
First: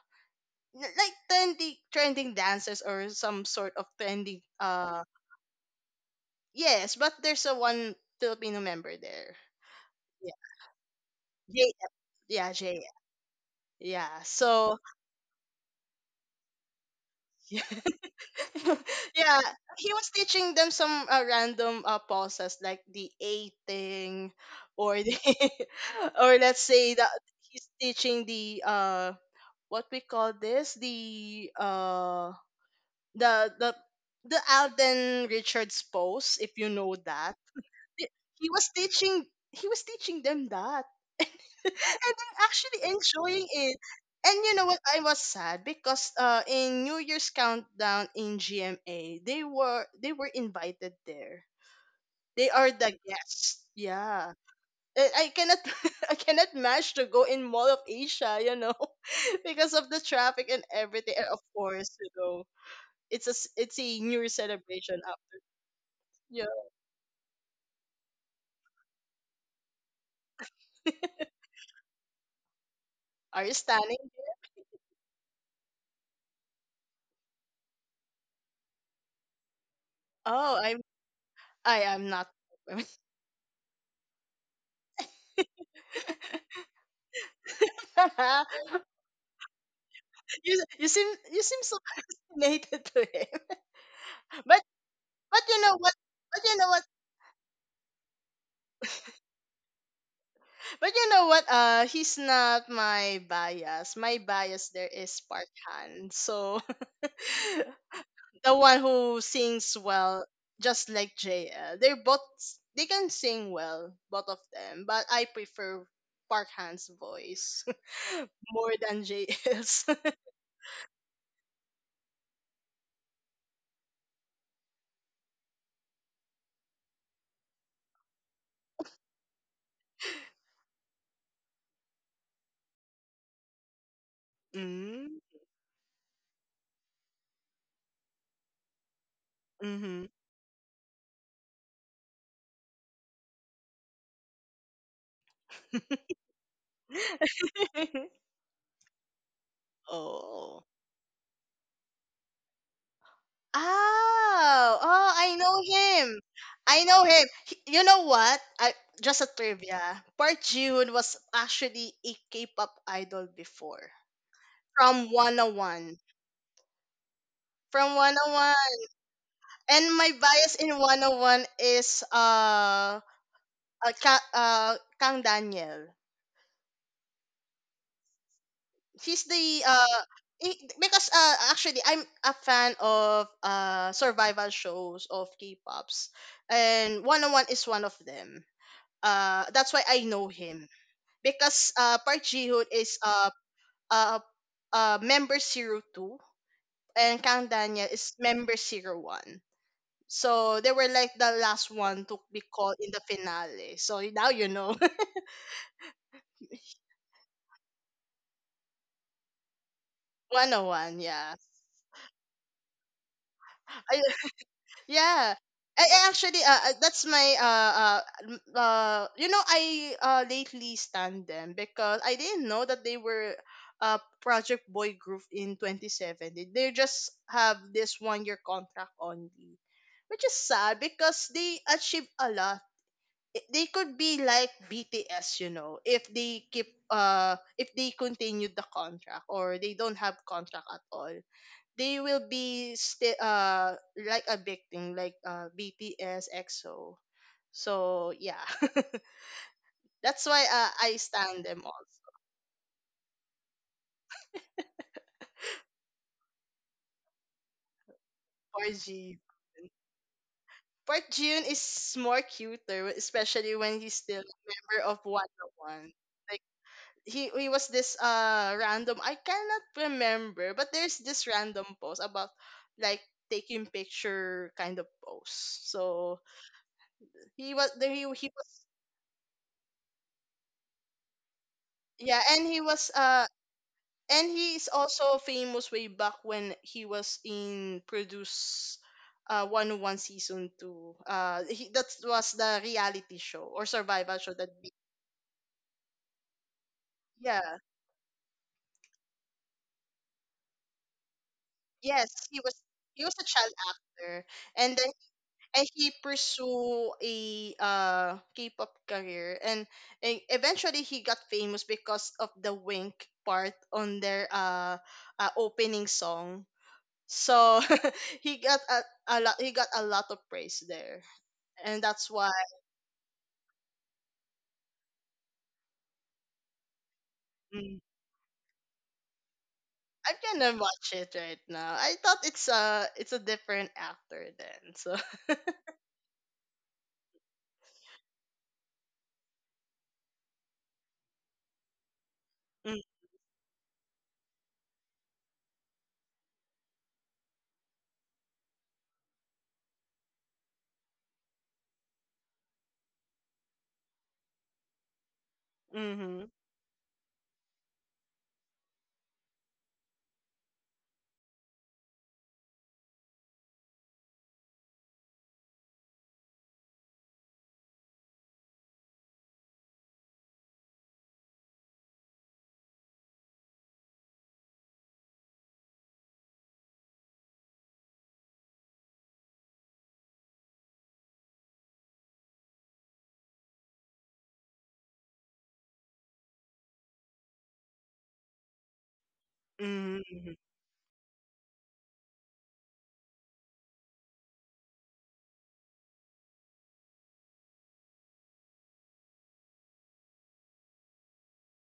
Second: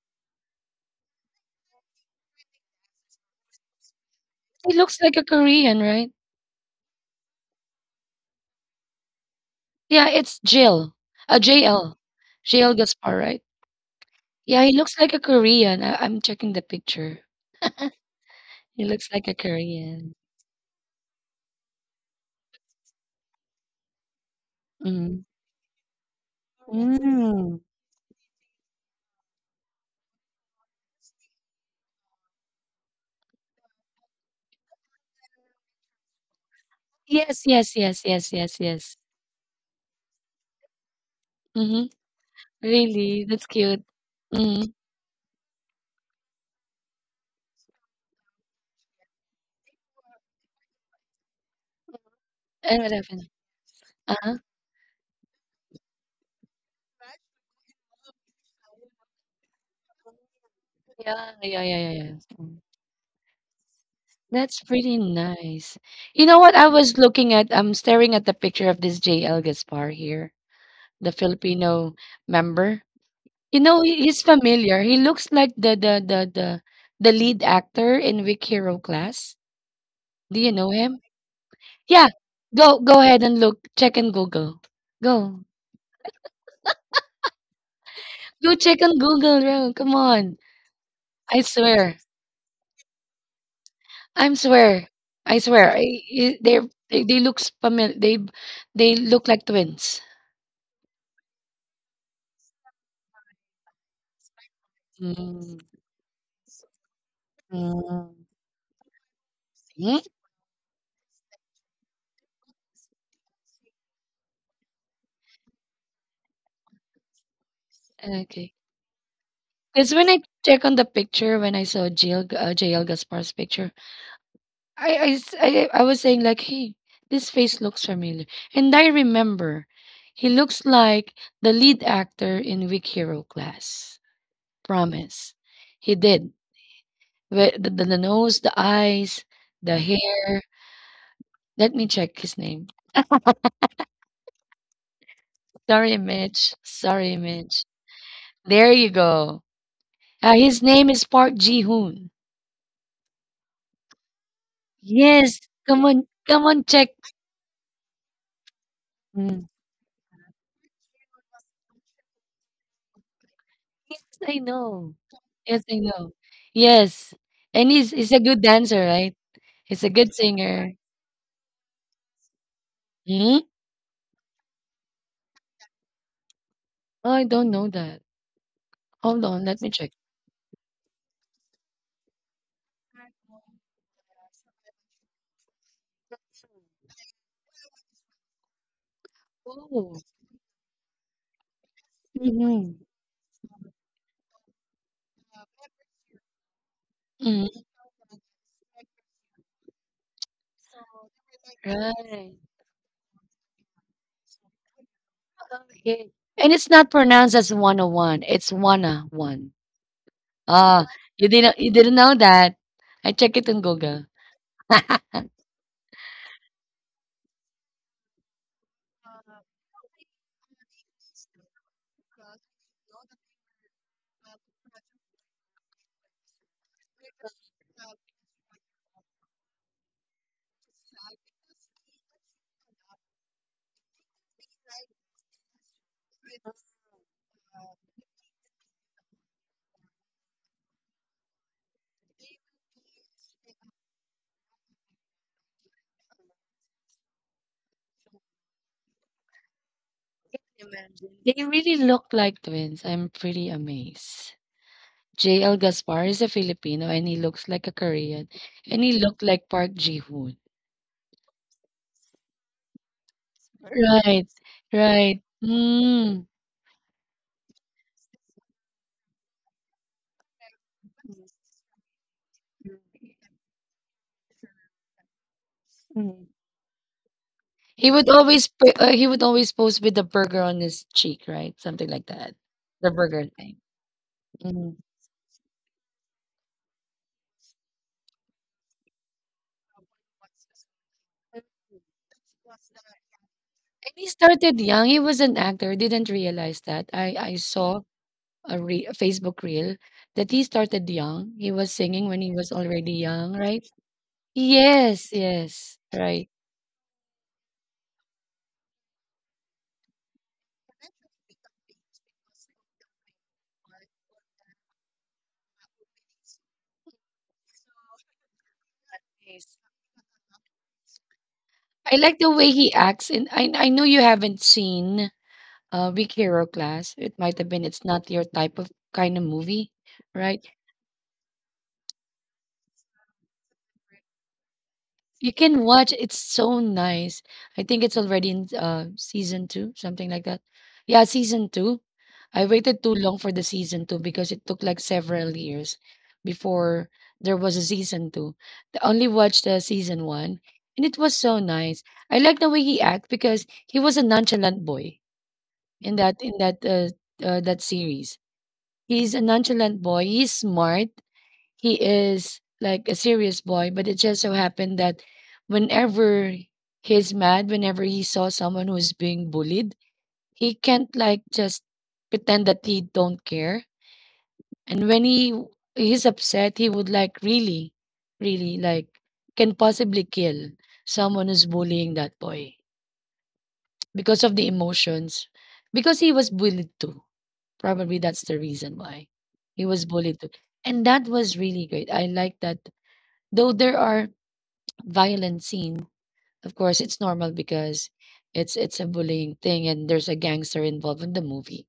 Speaker 2: n- like trendy trending dances or some sort of trending
Speaker 1: He looks like a Korean, right?
Speaker 2: yes, but there's a one Filipino member there.
Speaker 1: Yeah,
Speaker 2: Yeah,
Speaker 1: it's Jill.
Speaker 2: J.
Speaker 1: JL.
Speaker 2: Yeah,
Speaker 1: JL
Speaker 2: J.
Speaker 1: Gaspar, right?
Speaker 2: Yeah,
Speaker 1: Yeah, he
Speaker 2: so
Speaker 1: looks like a Korean. I'm checking the picture. He looks like a
Speaker 2: yeah, he was
Speaker 1: Korean.
Speaker 2: teaching them some random pauses like the A thing, or the,
Speaker 1: Mhm.
Speaker 2: or let's say that
Speaker 1: Mm.
Speaker 2: he's teaching the what we call this the the the Alden Richards pose, if you know that.
Speaker 1: Yes, yes, yes,
Speaker 2: th-
Speaker 1: yes,
Speaker 2: he
Speaker 1: yes,
Speaker 2: was
Speaker 1: yes.
Speaker 2: teaching he was teaching them that.
Speaker 1: Mm-hmm.
Speaker 2: And I'm actually
Speaker 1: Really, that's
Speaker 2: enjoying it.
Speaker 1: cute.
Speaker 2: And you know
Speaker 1: Mm-hmm.
Speaker 2: what? I was sad because in New Year's countdown in GMA, they were invited there. They are
Speaker 1: And what
Speaker 2: the
Speaker 1: happened?
Speaker 2: guests. Yeah,
Speaker 1: Uh-huh.
Speaker 2: I cannot I cannot manage to go in Mall of Asia, because of the traffic and everything. And
Speaker 1: Yeah,
Speaker 2: of
Speaker 1: yeah,
Speaker 2: course,
Speaker 1: yeah, yeah, yeah.
Speaker 2: it's a New Year
Speaker 1: That's pretty
Speaker 2: celebration. Up,
Speaker 1: nice. You know
Speaker 2: yeah.
Speaker 1: what? I'm staring at the picture of this JL Gaspar here, the Filipino member.
Speaker 2: Are you
Speaker 1: You know,
Speaker 2: standing?
Speaker 1: he's familiar. He looks like the the lead actor in Weak Hero Class. Do you
Speaker 2: Oh,
Speaker 1: know him?
Speaker 2: I am
Speaker 1: Yeah.
Speaker 2: not.
Speaker 1: Go ahead and look. Check and Google. Go. Go check on Google, bro. Come on.
Speaker 2: you you seem you
Speaker 1: I
Speaker 2: seem so
Speaker 1: swear.
Speaker 2: fascinated to him.
Speaker 1: I'm
Speaker 2: But
Speaker 1: swear. I
Speaker 2: but you
Speaker 1: swear.
Speaker 2: know what? But you
Speaker 1: They're-
Speaker 2: know what?
Speaker 1: they look familiar. They look like twins.
Speaker 2: But you know what? He's not my bias. My bias there is
Speaker 1: Mm,
Speaker 2: Parkhan. So
Speaker 1: mm,
Speaker 2: the one who sings
Speaker 1: mm.
Speaker 2: well, just like JL. They can sing well, both of them. But I prefer Parkhan's voice
Speaker 1: Okay.
Speaker 2: more than JL's.
Speaker 1: Because when I check on the picture, when I saw JL Gaspar's picture, I was saying like, hey, this face looks familiar. And I remember he looks like the lead actor in Weak Hero class.
Speaker 2: Mm.
Speaker 1: Promise. He did. The nose, the eyes, the
Speaker 2: Mm-hmm.
Speaker 1: hair. Let me check his name. Sorry, Mitch. Sorry, Mitch. There you go.
Speaker 2: Oh.
Speaker 1: His name is Park Ji Hoon.
Speaker 2: Oh, I
Speaker 1: Yes.
Speaker 2: know
Speaker 1: Come on.
Speaker 2: him.
Speaker 1: Come on, check.
Speaker 2: You know what? I Just a
Speaker 1: Hmm.
Speaker 2: trivia. Park Ji-hoon was actually a K-pop idol before,
Speaker 1: Yes, I know.
Speaker 2: from
Speaker 1: Yes, I
Speaker 2: 101.
Speaker 1: know. Yes. And
Speaker 2: From
Speaker 1: he's a good
Speaker 2: 101.
Speaker 1: dancer, right?
Speaker 2: And
Speaker 1: He's a
Speaker 2: my
Speaker 1: good
Speaker 2: bias in
Speaker 1: singer.
Speaker 2: 101 is
Speaker 1: Hmm?
Speaker 2: uh, Ka- uh Kang Daniel.
Speaker 1: Oh, I don't know that.
Speaker 2: He's
Speaker 1: Hold
Speaker 2: the
Speaker 1: on, let
Speaker 2: uh
Speaker 1: me check.
Speaker 2: because actually I'm a fan of survival shows of K-pops, and 101 is one of them. That's why I know
Speaker 1: Oh.
Speaker 2: him, because Park Ji Hoon is
Speaker 1: Mm-hmm.
Speaker 2: uh member 02, and Kang Daniel
Speaker 1: Mm-hmm.
Speaker 2: is member 01. So they were like the last one to be called
Speaker 1: Right.
Speaker 2: in the finale. So now you know.
Speaker 1: Okay. And it's not pronounced as 101. It's 101.
Speaker 2: One on one,
Speaker 1: Ah,
Speaker 2: yeah.
Speaker 1: you didn't know that. I checked it on Google.
Speaker 2: Yeah. I actually that's my m- you know I lately stand them because I didn't know that they were Project Boy Group in 27. They just have this 1 year contract only. Which is sad because they achieve a lot. They could be like BTS, you know, if they keep if they continue the contract, or they don't have contract at all, they will be still like a victim, like BTS, EXO. So yeah, that's why I
Speaker 1: They
Speaker 2: stand them
Speaker 1: really look
Speaker 2: also.
Speaker 1: like twins. I'm pretty amazed. JL Gaspar is a Filipino and he looks like a Korean,
Speaker 2: Park
Speaker 1: and he
Speaker 2: Ji
Speaker 1: looked like Park Ji-hoon.
Speaker 2: Park Jun is more cuter, especially when he's still
Speaker 1: Right,
Speaker 2: a member of
Speaker 1: right.
Speaker 2: One oh One.
Speaker 1: Mm.
Speaker 2: Like he was this random, I cannot remember, but there's this random post about, like, taking picture kind of pose. So he was.
Speaker 1: He would always pose with the burger on his cheek, right? Something like
Speaker 2: Yeah,
Speaker 1: that.
Speaker 2: and he was
Speaker 1: The burger thing.
Speaker 2: and he is
Speaker 1: Mm.
Speaker 2: also famous way back when he was in Produce 101 season 2. That was the reality show or
Speaker 1: And he
Speaker 2: survival show that
Speaker 1: started young. He was an actor. Didn't realize that. I
Speaker 2: yeah,
Speaker 1: saw a Facebook reel that he started young. He was singing
Speaker 2: yes
Speaker 1: when he was already
Speaker 2: he was a
Speaker 1: young,
Speaker 2: child
Speaker 1: right?
Speaker 2: actor, and then
Speaker 1: Yes,
Speaker 2: and
Speaker 1: yes,
Speaker 2: he
Speaker 1: right.
Speaker 2: pursue a K-pop career, and eventually he got famous because of the wink part on their opening song. So he got a lot he got a lot of praise there. And
Speaker 1: I
Speaker 2: that's
Speaker 1: like the
Speaker 2: why.
Speaker 1: way he acts, and I know you haven't seen Big Hero Class. It might have been
Speaker 2: Mm,
Speaker 1: it's not your type of kind of movie,
Speaker 2: I'm
Speaker 1: right?
Speaker 2: gonna watch it right now. I thought it's a different actor then. So
Speaker 1: You can watch. It's so nice. I think it's already in season two, something like that. Yeah, season two. I
Speaker 2: mm,
Speaker 1: waited too long for the season two because it took like several years before there was a season two. I only watched the season one, and it was so nice. I like the way he acts because he was a nonchalant boy in that
Speaker 2: mhm,
Speaker 1: in that uh, uh, that series. He's a nonchalant boy. He's smart. He is like a serious boy, but it just so happened that whenever he's mad, whenever he saw someone who's being bullied, he can't like just pretend that he don't care. And when he's upset, he would like really, really like can possibly kill someone who's bullying that boy because of the emotions because he was bullied too. Probably that's the reason why he was bullied too.
Speaker 2: mhm,
Speaker 1: And that was really great. I like that. Though there are violent scene, of course, it's normal because it's a bullying thing and there's a gangster involved in the movie.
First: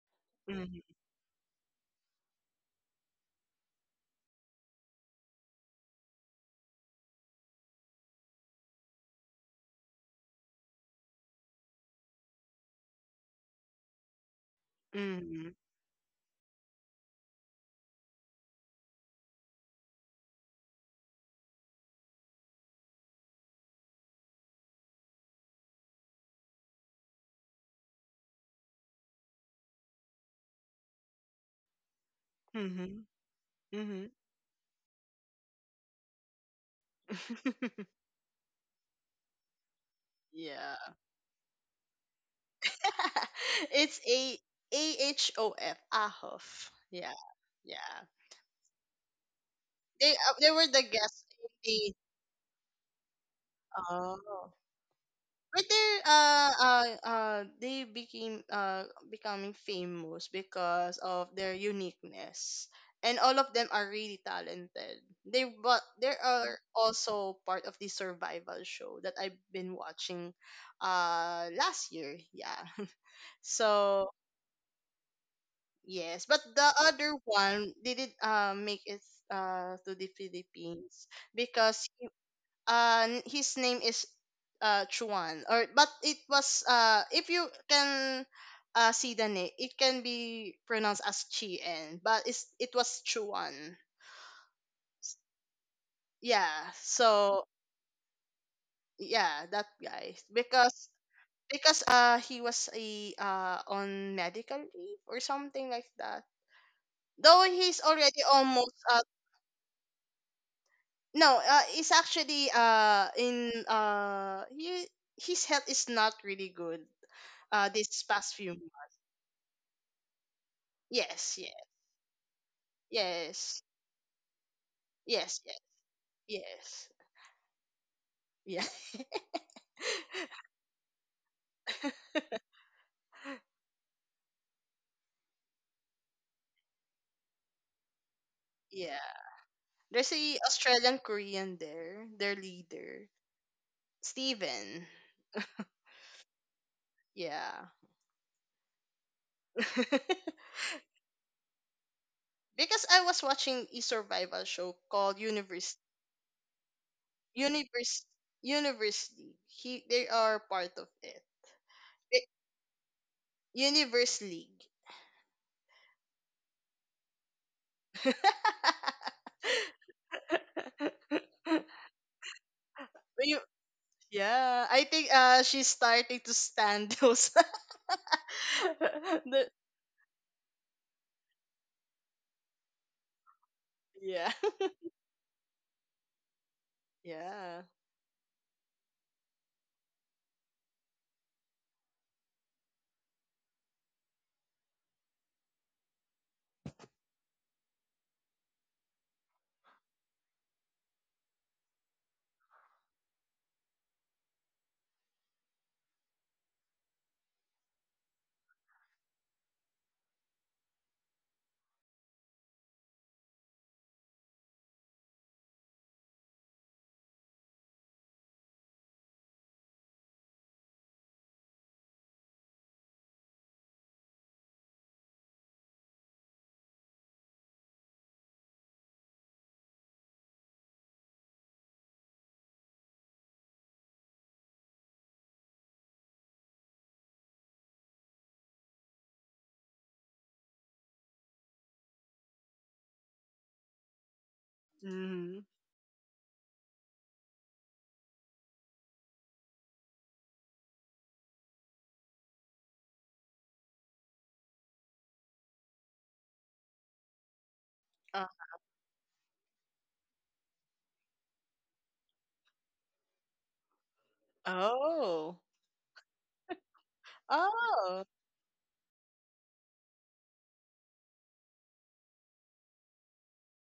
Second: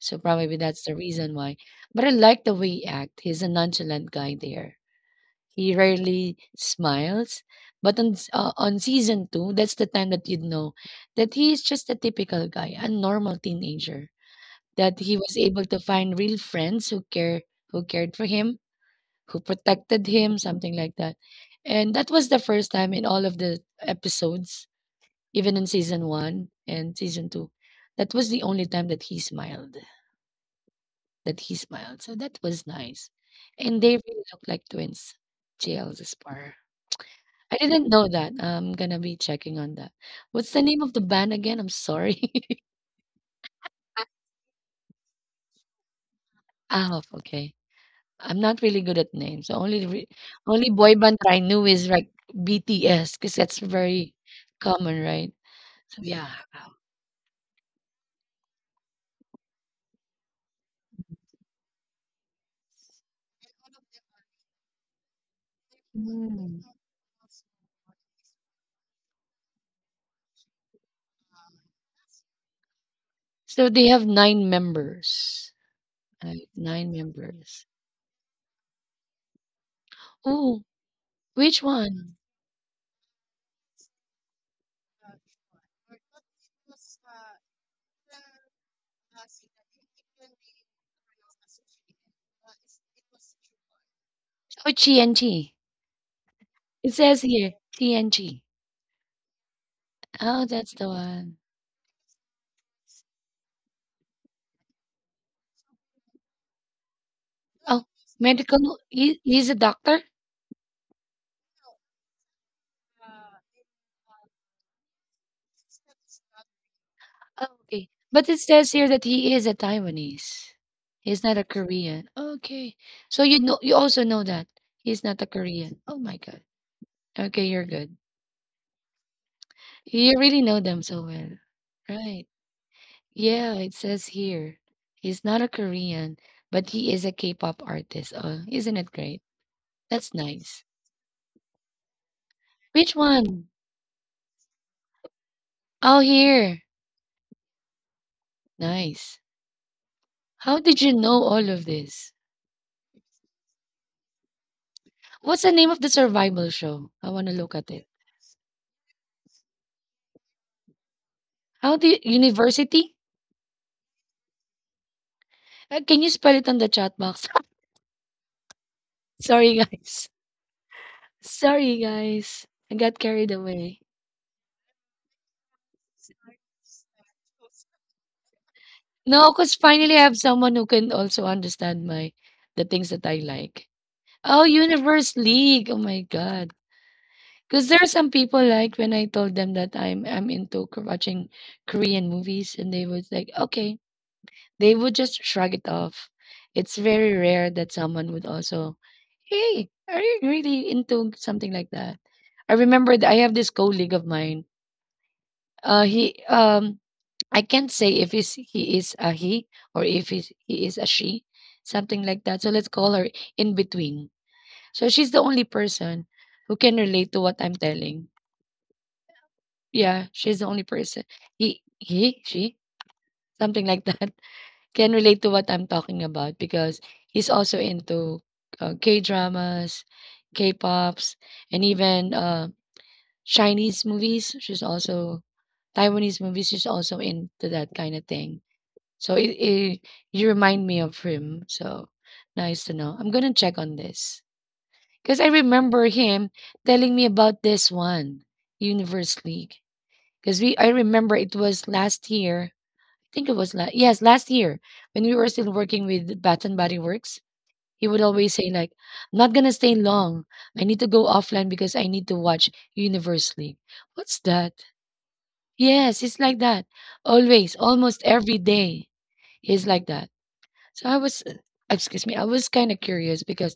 Speaker 1: So probably
Speaker 2: mhm,
Speaker 1: that's the reason why. But I like the way he act. He's a nonchalant guy there. He rarely smiles. But on season two, that's the time that you'd know that he is just a typical guy, a normal teenager that he was
Speaker 2: mhm,
Speaker 1: able to find real friends who care, who cared for him, who protected him, something like that. And that was the first time in all of the episodes, even in season 1 and season 2. That was the only time that he smiled, that he smiled. So that was
Speaker 2: mhm, mhm.
Speaker 1: nice. And they
Speaker 2: Mhm.
Speaker 1: really look like twins. JL Zaspar. I didn't know that. I'm gonna be checking on that. What's the name of
Speaker 2: Yeah.
Speaker 1: the band again? I'm sorry.
Speaker 2: It's a A H O F, Ahof.
Speaker 1: Ah,
Speaker 2: Yeah,
Speaker 1: okay.
Speaker 2: yeah.
Speaker 1: I'm not really good at names. The
Speaker 2: They were
Speaker 1: only
Speaker 2: the
Speaker 1: boy band
Speaker 2: guests
Speaker 1: that I
Speaker 2: in
Speaker 1: knew is
Speaker 2: the.
Speaker 1: like BTS because that's very
Speaker 2: Oh.
Speaker 1: common, right?
Speaker 2: But
Speaker 1: So yeah.
Speaker 2: they became becoming famous because of their uniqueness. And all of them are really talented. They, but they are
Speaker 1: Mm.
Speaker 2: also part of the survival show that I've been watching last year. Yeah.
Speaker 1: So they have
Speaker 2: So
Speaker 1: nine members.
Speaker 2: yes, but
Speaker 1: Right?
Speaker 2: the
Speaker 1: Nine
Speaker 2: other
Speaker 1: members.
Speaker 2: one didn't make it to the
Speaker 1: Oh,
Speaker 2: Philippines
Speaker 1: which
Speaker 2: because
Speaker 1: one?
Speaker 2: his name is Chuan. Or, but it was if you can see the name, it can be pronounced as Chien, but it's it was Chuan.
Speaker 1: Oh, TNT.
Speaker 2: Yeah,
Speaker 1: It says
Speaker 2: so
Speaker 1: here TNT.
Speaker 2: yeah, that guy,
Speaker 1: Oh, that's
Speaker 2: because
Speaker 1: the one.
Speaker 2: he was a on medical leave or something like that, though he's
Speaker 1: Oh,
Speaker 2: already almost
Speaker 1: medical. He's a doctor.
Speaker 2: no, it's actually in he, his health is not really good
Speaker 1: Oh, okay.
Speaker 2: this
Speaker 1: But
Speaker 2: past
Speaker 1: it
Speaker 2: few.
Speaker 1: says here that he is a Taiwanese. He's
Speaker 2: Yes,
Speaker 1: not a
Speaker 2: yeah,
Speaker 1: Korean. Okay. So you know
Speaker 2: yes,
Speaker 1: you also know that he's not a
Speaker 2: yes, yes,
Speaker 1: Korean. Oh my God.
Speaker 2: yes.
Speaker 1: Okay, you're good.
Speaker 2: Yeah.
Speaker 1: You really know them so well. Right. Yeah, it says here. He's not a Korean, but he is a K-pop artist. Oh, isn't it
Speaker 2: Yeah.
Speaker 1: great?
Speaker 2: There's
Speaker 1: That's
Speaker 2: a
Speaker 1: nice.
Speaker 2: Australian Korean there, their
Speaker 1: Which
Speaker 2: leader.
Speaker 1: one?
Speaker 2: Steven.
Speaker 1: Oh, here.
Speaker 2: Yeah.
Speaker 1: Nice.
Speaker 2: Because
Speaker 1: How did you know all of this?
Speaker 2: I was watching a survival show called
Speaker 1: What's the name
Speaker 2: Universe,
Speaker 1: of the survival show? I want to look at it.
Speaker 2: Universe Universe League. He They are part of it.
Speaker 1: How do you,
Speaker 2: It-
Speaker 1: university?
Speaker 2: Universe League.
Speaker 1: Can you spell it on the chat box? Sorry, guys. Sorry, guys. I got
Speaker 2: Well,
Speaker 1: carried away.
Speaker 2: yeah, I think she's starting to stand those.
Speaker 1: No,
Speaker 2: The.
Speaker 1: because finally I have someone who can also understand my the things that I like.
Speaker 2: Yeah,
Speaker 1: Oh, Universe League. Oh my God.
Speaker 2: yeah.
Speaker 1: Because there are some people like when I told them that I'm into watching Korean movies, and they was like, okay, they would just shrug it off. It's very rare that someone would also, hey, are you really into something like that? I remember that I have this colleague of mine. He I can't say if is he is a he or if he is a she, something like that. So let's call her in between. So she's the only person who can relate to what I'm telling. Yeah, she's the only person. He she, something like that, can relate to what I'm talking about because he's also into K dramas, K pops, and even Chinese movies. She's also Taiwanese movies. She's also into that kind of thing. So it, you remind me of him. So nice to know. I'm gonna check on this because I
Speaker 2: Mhm.
Speaker 1: remember him telling me about this one Universe League. I remember it was last year. I think it was last, last year, when we were still working with Bath and Body Works. He would
Speaker 2: Uh,
Speaker 1: always say like, "I'm not gonna stay long. I need to go offline because I need to watch Universe League." What's that?
Speaker 2: oh,
Speaker 1: Yes, it's like that. Always, almost
Speaker 2: oh,
Speaker 1: every day, he's like that. So I was, excuse me, I was kind of curious because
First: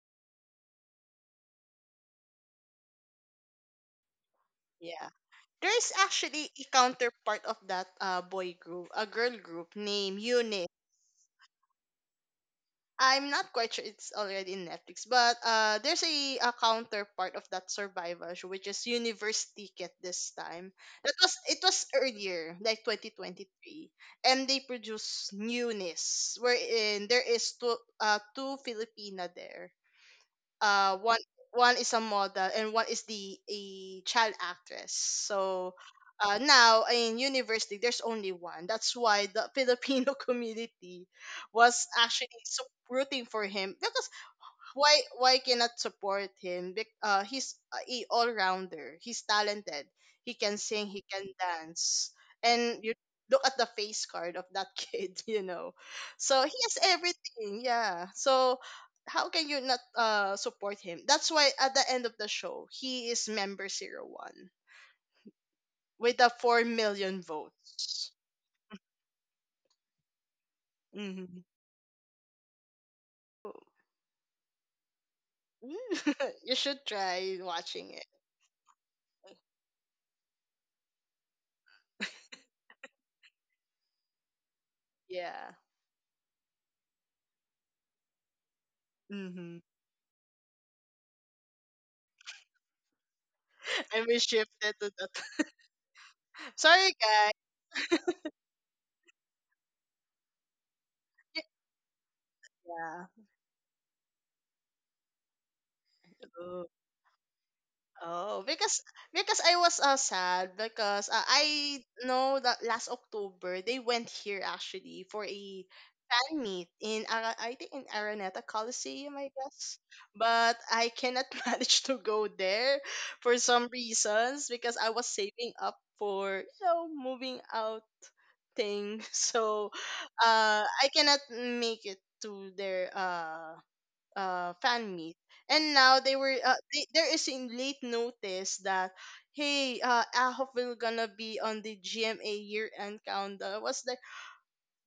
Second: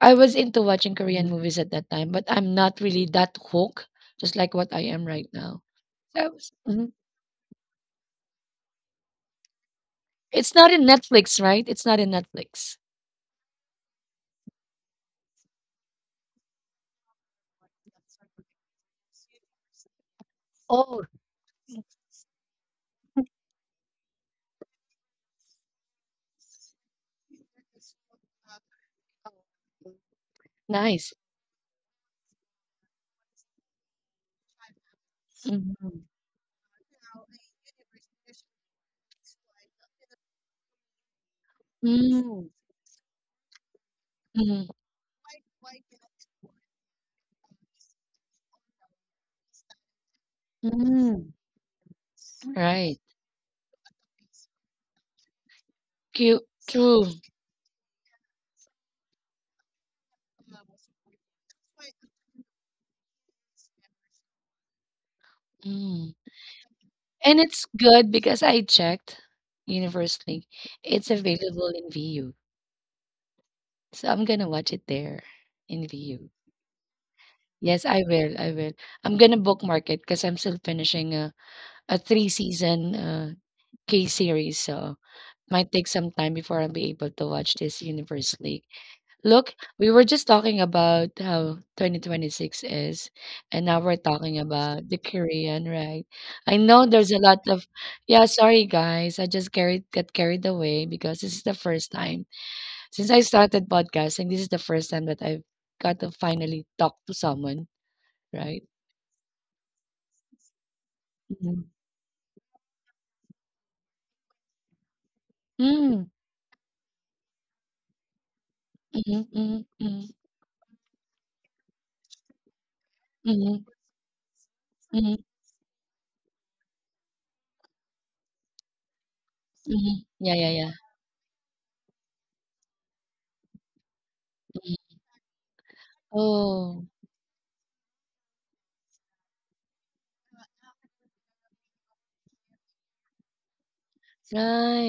Speaker 1: I was into watching Korean movies at that time, but I'm not really that hooked, just like what I am
Speaker 2: yeah.
Speaker 1: right now.
Speaker 2: There's
Speaker 1: So I was,
Speaker 2: actually a
Speaker 1: mhm.
Speaker 2: counterpart of that boy group, a girl group named
Speaker 1: It's not
Speaker 2: Unit.
Speaker 1: in Netflix, right? It's not in Netflix.
Speaker 2: I'm not quite sure it's already in Netflix, but there's a counterpart of that survival show, which is Universe Ticket this time.
Speaker 1: Oh,
Speaker 2: That was It was earlier, like 2023, and they produce newness, wherein there is two Filipina there.
Speaker 1: nice.
Speaker 2: One, is a model, and one is the a child actress. So
Speaker 1: Mhm.
Speaker 2: now in university, there's only one. That's why the Filipino community was
Speaker 1: Mm,
Speaker 2: actually so rooting for him. Because
Speaker 1: mm,
Speaker 2: why cannot support him? He's a all rounder. He's talented. He can sing. He
Speaker 1: mm.
Speaker 2: can dance. And
Speaker 1: Right.
Speaker 2: you look at the face card of that kid. You know,
Speaker 1: Cute.
Speaker 2: so he has
Speaker 1: True.
Speaker 2: everything. Yeah. So how can you not support him? That's why at the end of the show he is member 01,
Speaker 1: Mm.
Speaker 2: with the 4 million
Speaker 1: And it's good
Speaker 2: votes.
Speaker 1: because I checked universally. It's
Speaker 2: Mm-hmm.
Speaker 1: available in VU. So I'm gonna watch it there in VU.
Speaker 2: You should try
Speaker 1: Yes,
Speaker 2: watching
Speaker 1: I
Speaker 2: it.
Speaker 1: will, I will. I'm gonna bookmark it because 'cause I'm still finishing a three-season, K-series, so
Speaker 2: Yeah.
Speaker 1: might take some time before I'll be able to watch this Universe League. Look,
Speaker 2: Mm-hmm.
Speaker 1: we were just talking about how 2026 is, and now we're
Speaker 2: And we
Speaker 1: talking
Speaker 2: shifted
Speaker 1: about
Speaker 2: to
Speaker 1: the
Speaker 2: that.
Speaker 1: Korean, right? I know
Speaker 2: Sorry,
Speaker 1: there's a lot of
Speaker 2: guys.
Speaker 1: yeah, sorry guys, I just carried away because this is the first time since
Speaker 2: Yeah.
Speaker 1: I started podcasting, this is the first time that I've got to finally
Speaker 2: Oh,
Speaker 1: talk to someone,
Speaker 2: oh,
Speaker 1: right?
Speaker 2: because because I was sad because
Speaker 1: Mm-hmm.
Speaker 2: I know that last October they went here actually for a
Speaker 1: Hmm,
Speaker 2: fan meet in I think in Araneta Coliseum,
Speaker 1: mhm,
Speaker 2: I
Speaker 1: mhm,
Speaker 2: guess,
Speaker 1: mhm,
Speaker 2: but I cannot manage to go there for
Speaker 1: mhm,
Speaker 2: some reasons because I was
Speaker 1: mhm,
Speaker 2: saving up for, you know, moving out thing. So
Speaker 1: mhm. Yeah, yeah, yeah.
Speaker 2: I cannot make it to their
Speaker 1: Mhm.
Speaker 2: fan meet. And now
Speaker 1: Oh,
Speaker 2: there is in late notice that, hey, Ahok will gonna be on the GMA year end countdown. I was like,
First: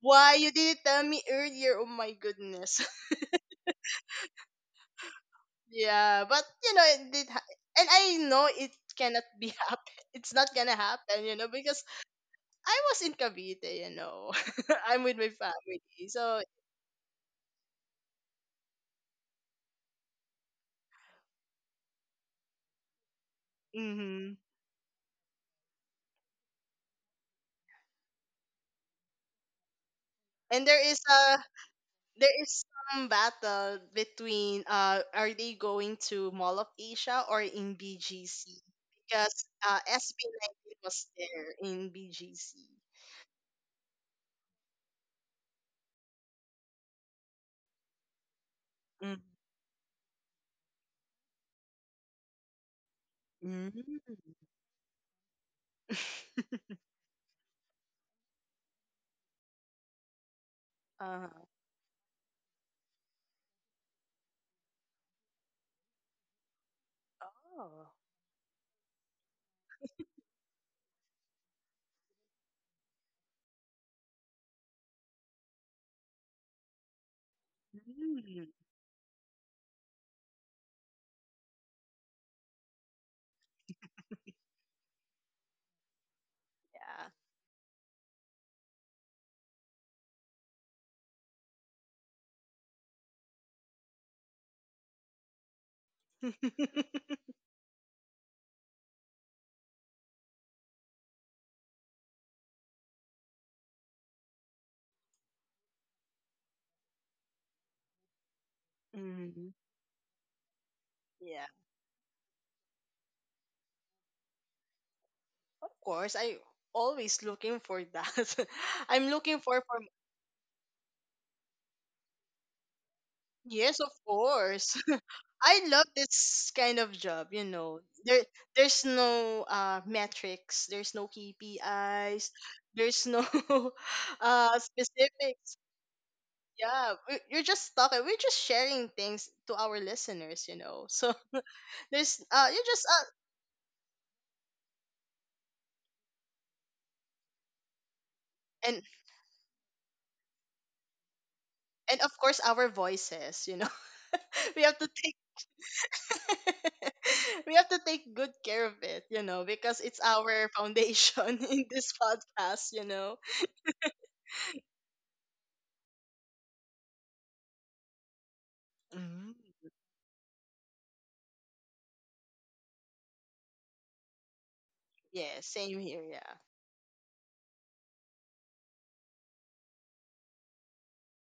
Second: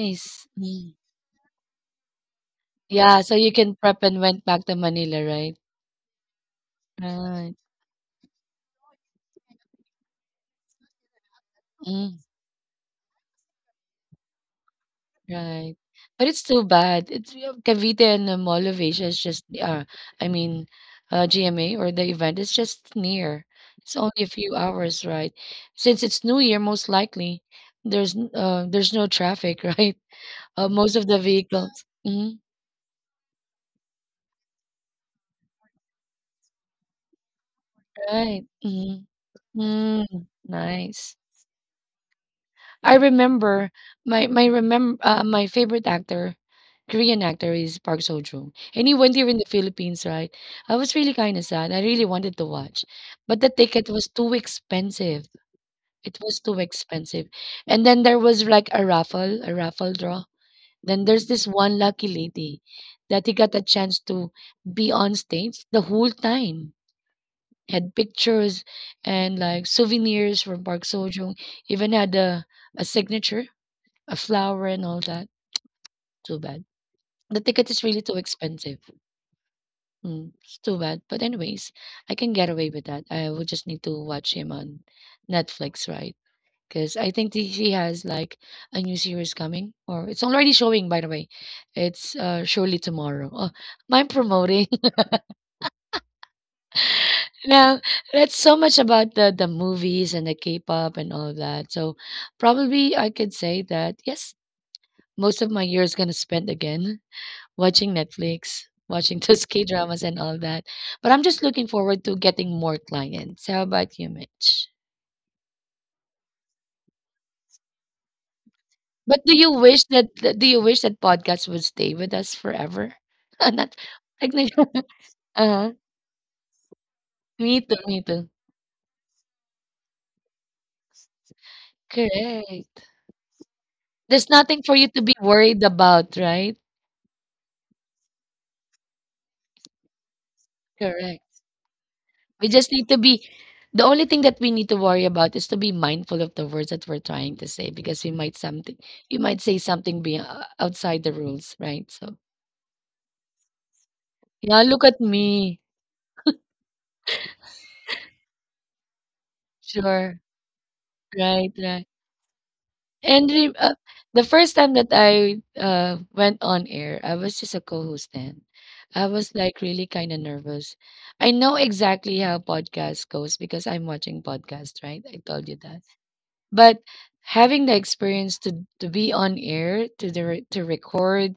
Speaker 2: why you didn't
Speaker 1: Mm.
Speaker 2: tell me earlier? Oh my goodness.
Speaker 1: Yeah, so you can prep and went back to Manila, right?
Speaker 2: Yeah, but you know it did,
Speaker 1: Right.
Speaker 2: and I know it cannot be happen. It's not gonna happen, you know, because
Speaker 1: Mm,
Speaker 2: I was in Cavite, you know. I'm with my
Speaker 1: right.
Speaker 2: family,
Speaker 1: But
Speaker 2: so.
Speaker 1: it's too bad. It's you know, Cavite and Mall of Asia is just I mean GMA or the event is just near. It's only a
Speaker 2: Hmm.
Speaker 1: few hours, right? Since it's New Year, most likely there's no traffic, right?
Speaker 2: And there
Speaker 1: Most
Speaker 2: is
Speaker 1: of the
Speaker 2: a
Speaker 1: vehicles. Mhm,
Speaker 2: there is some battle between are they going to Mall of Asia or in
Speaker 1: right.
Speaker 2: BGC,
Speaker 1: Mhm.
Speaker 2: because
Speaker 1: Mm,
Speaker 2: SB19 was
Speaker 1: nice.
Speaker 2: there in BGC.
Speaker 1: I remember my favorite actor, Korean actor is Park Seo-joon. And he went
Speaker 2: Mm.
Speaker 1: here in the Philippines, right? I was really kind of sad. I really wanted to watch, but the
Speaker 2: Mm.
Speaker 1: ticket was too expensive. It was too expensive. And then there was like a raffle draw. Then there's
Speaker 2: uh,
Speaker 1: this one lucky lady that he got a chance to be on stage the whole time.
Speaker 2: oh.
Speaker 1: Had pictures and like souvenirs from Park Sojong. Even had a signature, a flower, and all that. Too bad. The ticket is really too
Speaker 2: Mm.
Speaker 1: expensive. Mm, it's too bad. But anyways, I can get away with that. I would just need to watch him on Netflix, right? Because I
Speaker 2: Yeah.
Speaker 1: think that he has like a new series coming, or it's already showing. By the way, it's surely tomorrow. Oh, am I promoting? Now, that's so much about the movies and the K-pop and all of that. So probably I could say that yes, most of my year is gonna spend again watching Netflix, watching those
Speaker 2: Mm.
Speaker 1: K-dramas and all that. But I'm just
Speaker 2: Yeah.
Speaker 1: looking forward to getting more clients. How about you, Mitch?
Speaker 2: Of course, I always looking for that. I'm
Speaker 1: But do
Speaker 2: looking
Speaker 1: you
Speaker 2: for
Speaker 1: wish that do you wish that podcasts would stay with us forever? Not
Speaker 2: yes, of
Speaker 1: like
Speaker 2: course.
Speaker 1: huh.
Speaker 2: I love this kind of job, you
Speaker 1: Me too,
Speaker 2: know.
Speaker 1: me too.
Speaker 2: There there's no metrics, there's no KPIs,
Speaker 1: Correct.
Speaker 2: there's no
Speaker 1: There's nothing for you to be
Speaker 2: specifics.
Speaker 1: worried about, right?
Speaker 2: Yeah, you're just talking. We're just sharing things to our listeners, you know. So
Speaker 1: Correct.
Speaker 2: there's
Speaker 1: We
Speaker 2: you
Speaker 1: just need
Speaker 2: just
Speaker 1: to be The only thing that we need to worry about is to be mindful of the words that we're trying to say because we might something
Speaker 2: and
Speaker 1: you might say something be outside the rules, right?
Speaker 2: of
Speaker 1: So
Speaker 2: course our voices, you know. We
Speaker 1: yeah,
Speaker 2: have
Speaker 1: look
Speaker 2: to
Speaker 1: at
Speaker 2: take
Speaker 1: me.
Speaker 2: we have to take good care of it, you know, because it's
Speaker 1: Sure,
Speaker 2: our foundation
Speaker 1: right,
Speaker 2: in
Speaker 1: right.
Speaker 2: this podcast, you know.
Speaker 1: And re- uh, the first time that I went on air, I was just a co-host then. I was
Speaker 2: Mhm.
Speaker 1: like really kind of nervous. I know exactly how podcast goes because I'm watching podcast, right? I
Speaker 2: Yeah,
Speaker 1: told you that.
Speaker 2: same here, yeah.
Speaker 1: But having the experience to be on air to record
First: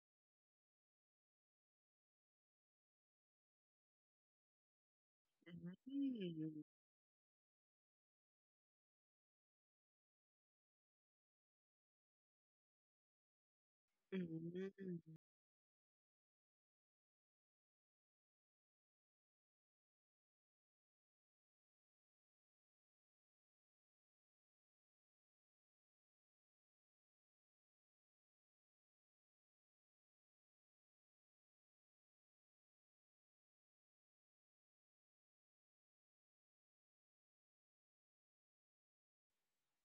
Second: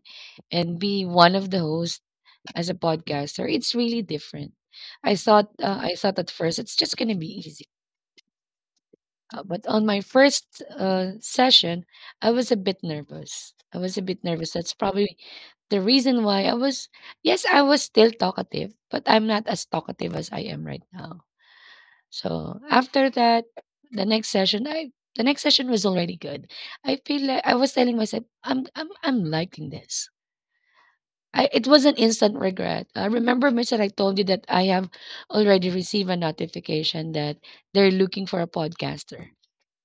Speaker 1: and be one of the hosts as a podcaster, it's really different. I thought, I thought at
Speaker 2: Mm,
Speaker 1: first it's just going to be easy. But on my first session, I was a bit nervous, I was a bit nervous that's
Speaker 2: mm,
Speaker 1: probably the reason why I was yes I was still talkative but I'm not as talkative as I am right now. So after that, the next session, I the next session was already good. I feel like I was telling myself, I'm liking this. I it was an instant regret. I remember, Mitch, that I told you that I have already received a notification that they're looking for a podcaster.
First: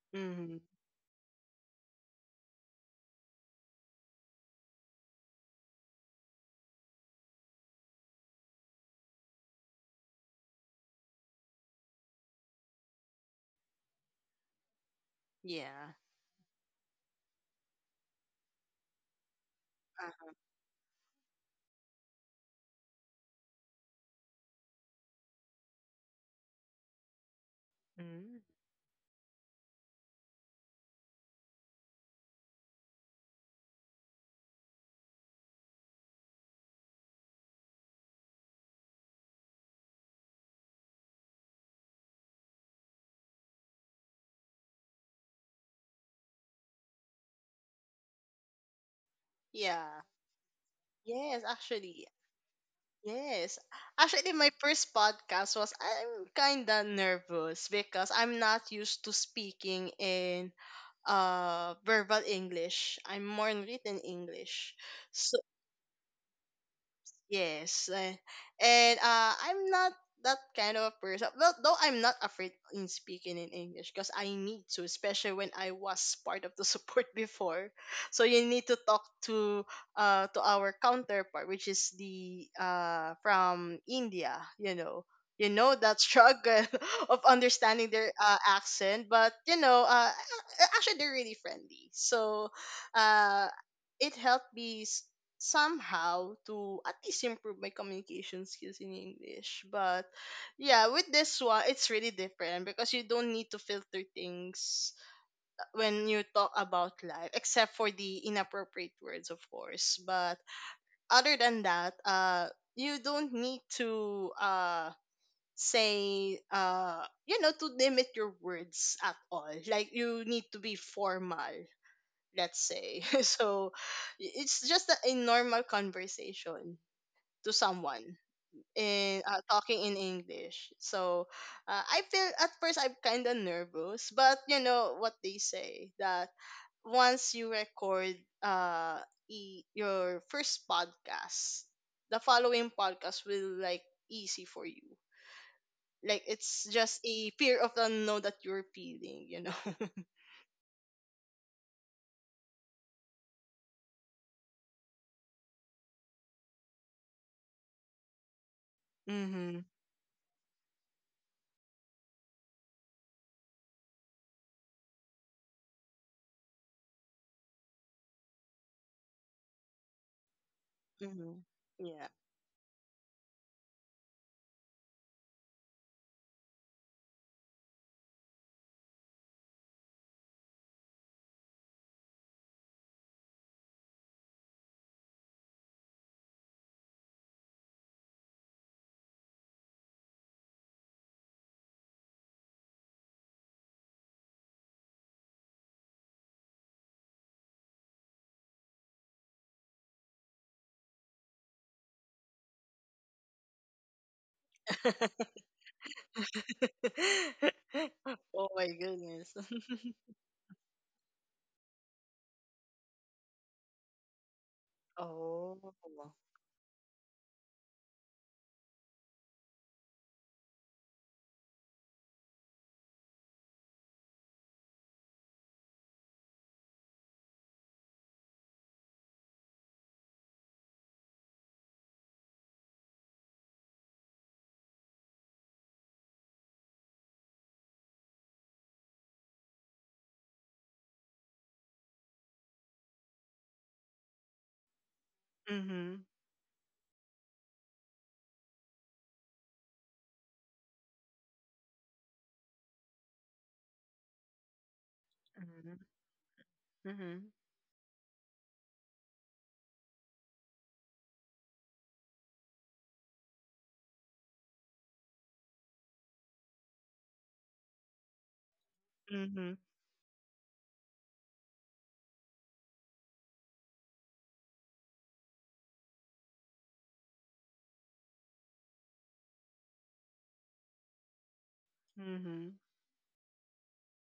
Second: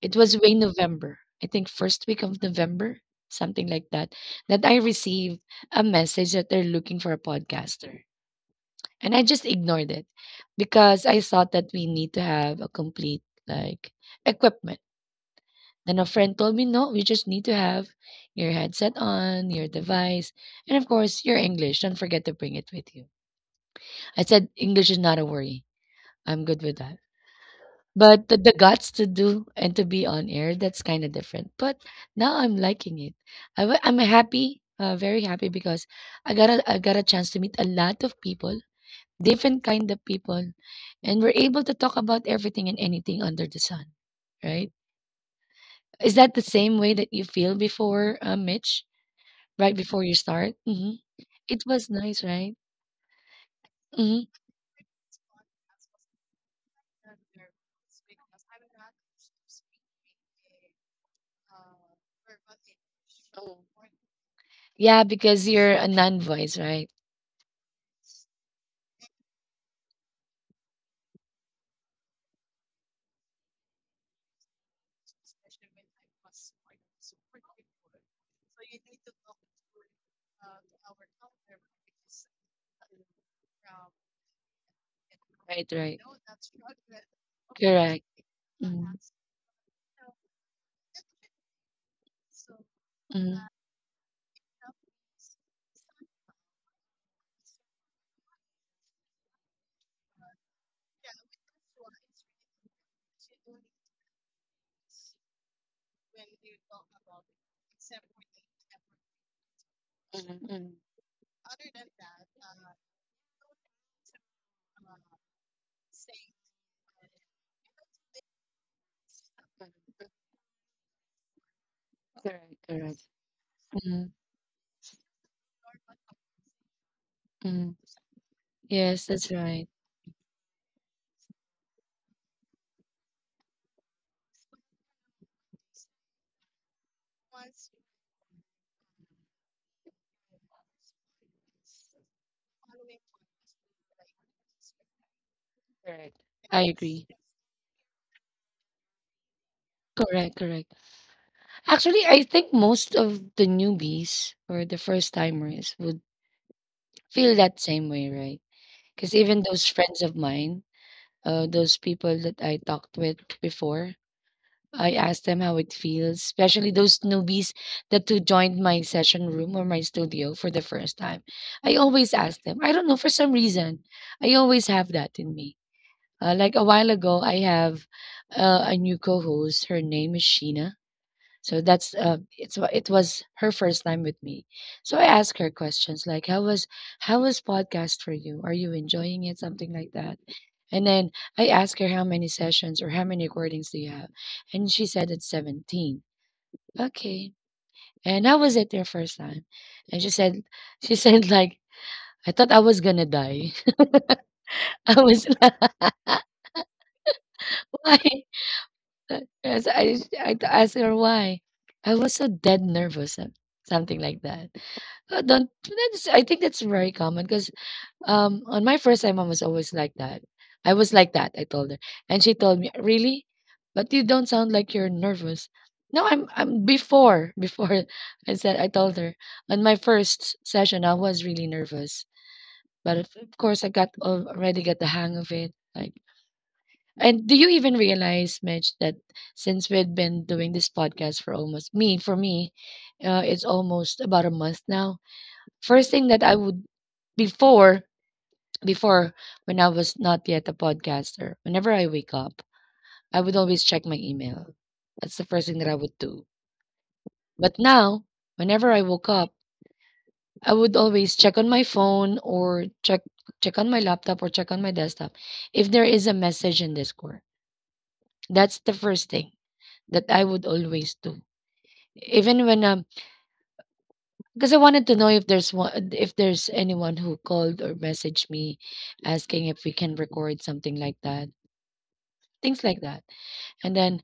Speaker 1: It was way
Speaker 2: mm,
Speaker 1: November, I think first week of November, something like that, that I received a message that they're looking for a podcaster. And I just ignored it because I thought that we need to have a complete like equipment.
Speaker 2: yeah.
Speaker 1: Then a friend told me, no, we just need to have your headset on, your
Speaker 2: uh
Speaker 1: device, and of course, your English. Don't forget to bring it with you. I said, English is not a worry. I'm good with that. But the,
Speaker 2: Mm.
Speaker 1: the guts to do and to be on air, that's kind of different. But now I'm liking it. I am happy, very happy because I got, I got a chance to meet a lot of people, different kind of people, and we're able to talk about everything and anything under the sun, right? Is that the same way that you feel before, Mitch? Right
Speaker 2: Yeah.
Speaker 1: before you start,
Speaker 2: Yes,
Speaker 1: it was
Speaker 2: actually.
Speaker 1: nice, right?
Speaker 2: Yes.
Speaker 1: hmm
Speaker 2: Actually, my first podcast was, I'm kind of nervous because I'm not used to speaking in verbal English. I'm more in written English.
Speaker 1: Yeah,
Speaker 2: So,
Speaker 1: because you're a non-voice, right?
Speaker 2: yes, and I'm not that kind of a person. Well, though I'm not afraid in speaking in English because I need to, especially when I was part of the support before. So you need to talk to our counterpart, which is the from India. You
Speaker 1: Right,
Speaker 2: know that
Speaker 1: right.
Speaker 2: struggle of understanding
Speaker 1: Correct.
Speaker 2: their
Speaker 1: Mhm.
Speaker 2: accent, but you know, actually they're really friendly. So,
Speaker 1: Mhm.
Speaker 2: uh, it helped me somehow to at least improve my communication skills in English. But yeah, with this one, it's really different because you don't need to filter things when you talk about life, except for the inappropriate words, of course. But
Speaker 1: Correct.
Speaker 2: other than that, you don't need to say you know, to limit your words at all, like you need to be formal, let's say.
Speaker 1: Correct.
Speaker 2: So
Speaker 1: Mhm.
Speaker 2: it's just a normal conversation to
Speaker 1: Mhm.
Speaker 2: someone
Speaker 1: Yes,
Speaker 2: in
Speaker 1: that's right.
Speaker 2: talking in English. So I feel at first I'm kind of nervous, but you know what they say that once you record uh your first podcast, the following podcast will like easy for you. Like, it's
Speaker 1: I
Speaker 2: just
Speaker 1: agree.
Speaker 2: a fear of the unknown that you're feeling, you know.
Speaker 1: Correct, correct. Actually, I think most of the newbies or the first timers would feel that same way, right? Because even
Speaker 2: Mhm.
Speaker 1: those friends of mine, those people that I talked with before, I asked them how it feels, especially those newbies that who joined my session room or my studio for the first time.
Speaker 2: Mhm.
Speaker 1: I
Speaker 2: Yeah.
Speaker 1: always ask them. I don't know for some reason, I always have that in me. Like a while ago, I have a new co-host. Her name is Sheena, so that's it was her first time with me. So I asked her questions like how was, how was podcast for you? Are you enjoying it? Something like that. And then I asked her how many sessions or how many recordings do you have? And she said it's 17. Okay. And how was it your first time? And she said, she said like, I thought I was gonna die. I was like, why?
Speaker 2: Oh my goodness.
Speaker 1: As I I asked her why. I was so dead nervous, some- something like that. That-
Speaker 2: Oh.
Speaker 1: that's I think that's very common because on my first time I was always like that. I was like that, I told her. And she told me, really? But you don't sound like you're nervous. No, I'm before I said, I told her, on my first session I was really nervous. But of course I already got the hang of it. Like, and do you even realize, Mitch, that since we've been doing this podcast for almost for me, it's almost about a month now. First
Speaker 2: Mhm.
Speaker 1: thing that I would, before before when I was not yet a podcaster, whenever I wake up, I would always check my email. That's the first thing that I
Speaker 2: Mhm.
Speaker 1: would do.
Speaker 2: Mhm.
Speaker 1: But now, whenever I woke up, I would always check on my phone or check on my laptop or check on my desktop if there is a message in Discord. That's the first thing
Speaker 2: Mhm.
Speaker 1: that I would always do. Even when, because I wanted to know if there's one if there's anyone who called or messaged me asking if we can record, something like that.
Speaker 2: Mhm.
Speaker 1: Things like that. And then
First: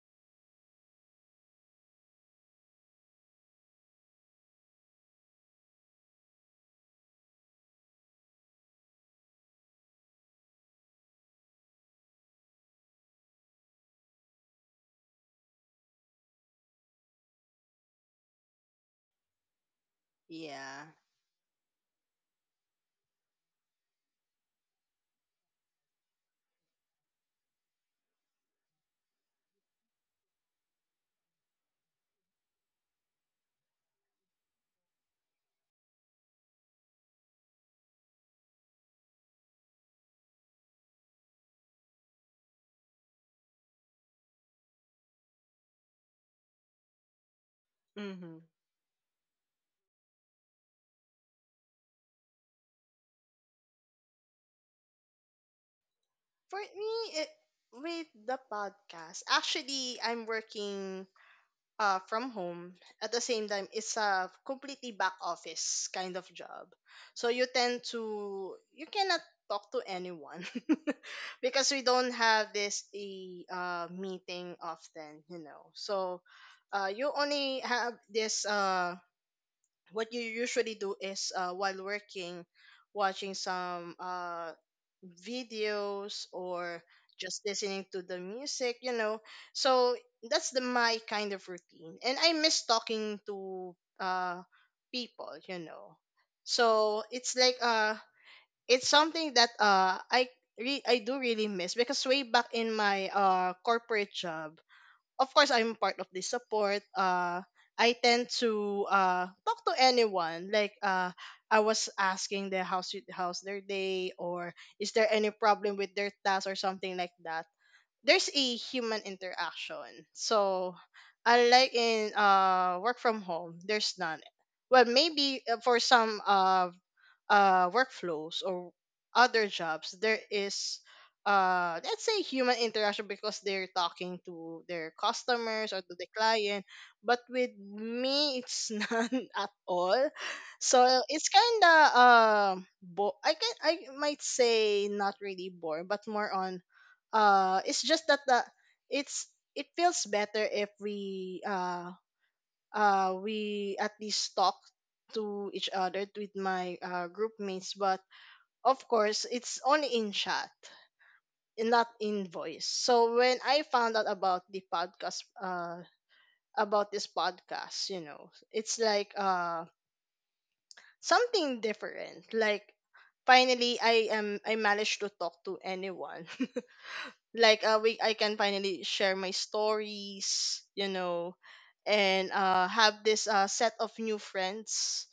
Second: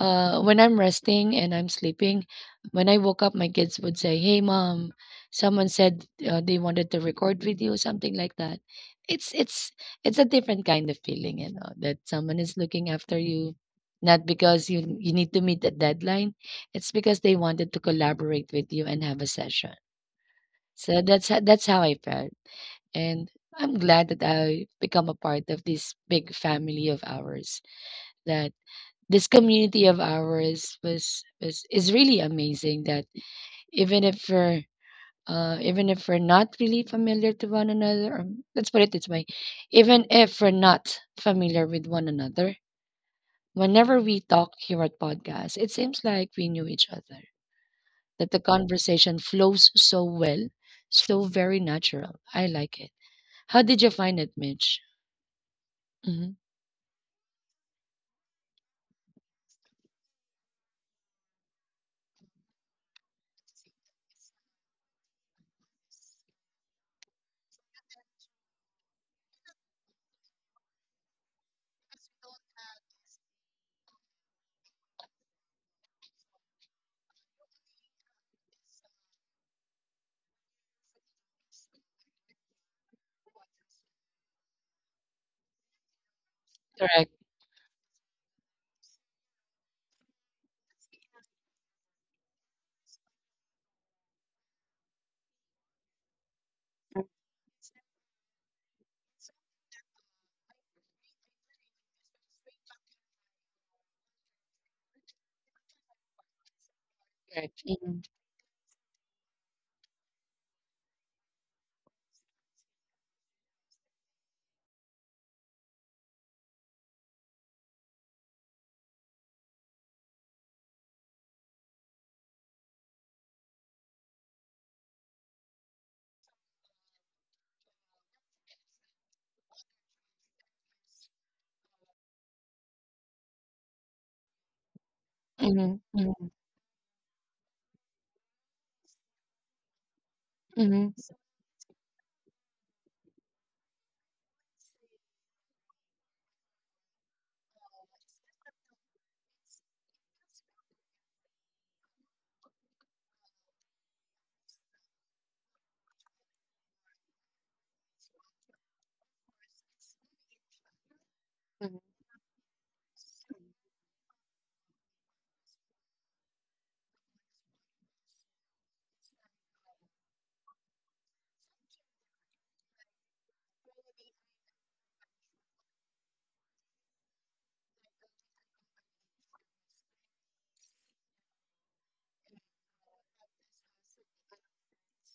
Speaker 1: when I'm resting and I'm sleeping, when I woke up, my kids would say, "Hey, mom, someone said they wanted to record with you," something like that. It's it's a different kind of feeling, you know, that someone is looking after you, not because you need to meet a deadline. It's because they wanted to collaborate with you and have a session.
Speaker 2: Yeah.
Speaker 1: So that's how I felt, and I'm glad that I become a part of this big family of ours, that this community of ours was is really amazing that, even if we're even if we're not really familiar to one another, or let's put it this way, even if we're not familiar with one another, whenever we talk here at podcast, it seems like we knew each other. That
Speaker 2: Mhm.
Speaker 1: the conversation flows so well, so very natural. I like it. How did you find it, Mitch? hmm
Speaker 2: For me, it, with the podcast, actually, I'm working from home. At the same time, it's a completely back office kind of job. So you tend to, you cannot talk to anyone because we don't have this a meeting often, you know. You only have this what you usually do is while working watching some videos or
Speaker 1: Correct.
Speaker 2: just listening to the music. So that's the my kind of routine, and I miss talking to people. So it's like it's something that I do really miss, because way back in my corporate job, of course I'm part of the support.
Speaker 1: Correct.
Speaker 2: I tend to talk to anyone. Like I was asking the house how's their day, or is there any problem with their task or something like that. There's a human interaction. So unlike in work from home, there's none. Well, maybe for some workflows or other jobs, there is let's say human interaction because they're talking to their customers or
Speaker 1: Mm-hmm.
Speaker 2: to the client. But with me, it's none at all.
Speaker 1: Mm-hmm.
Speaker 2: So it's kind of I can, I might say, not really boring, but more on it's just that the it's it feels better if we at least talk to each other with my group mates, but of course it's only in chat and not in voice. So when I found out about the podcast, about this podcast, you know, it's like something different. Like, finally I managed to talk to anyone. Like we I can finally share my stories, you know, and have this set of new friends.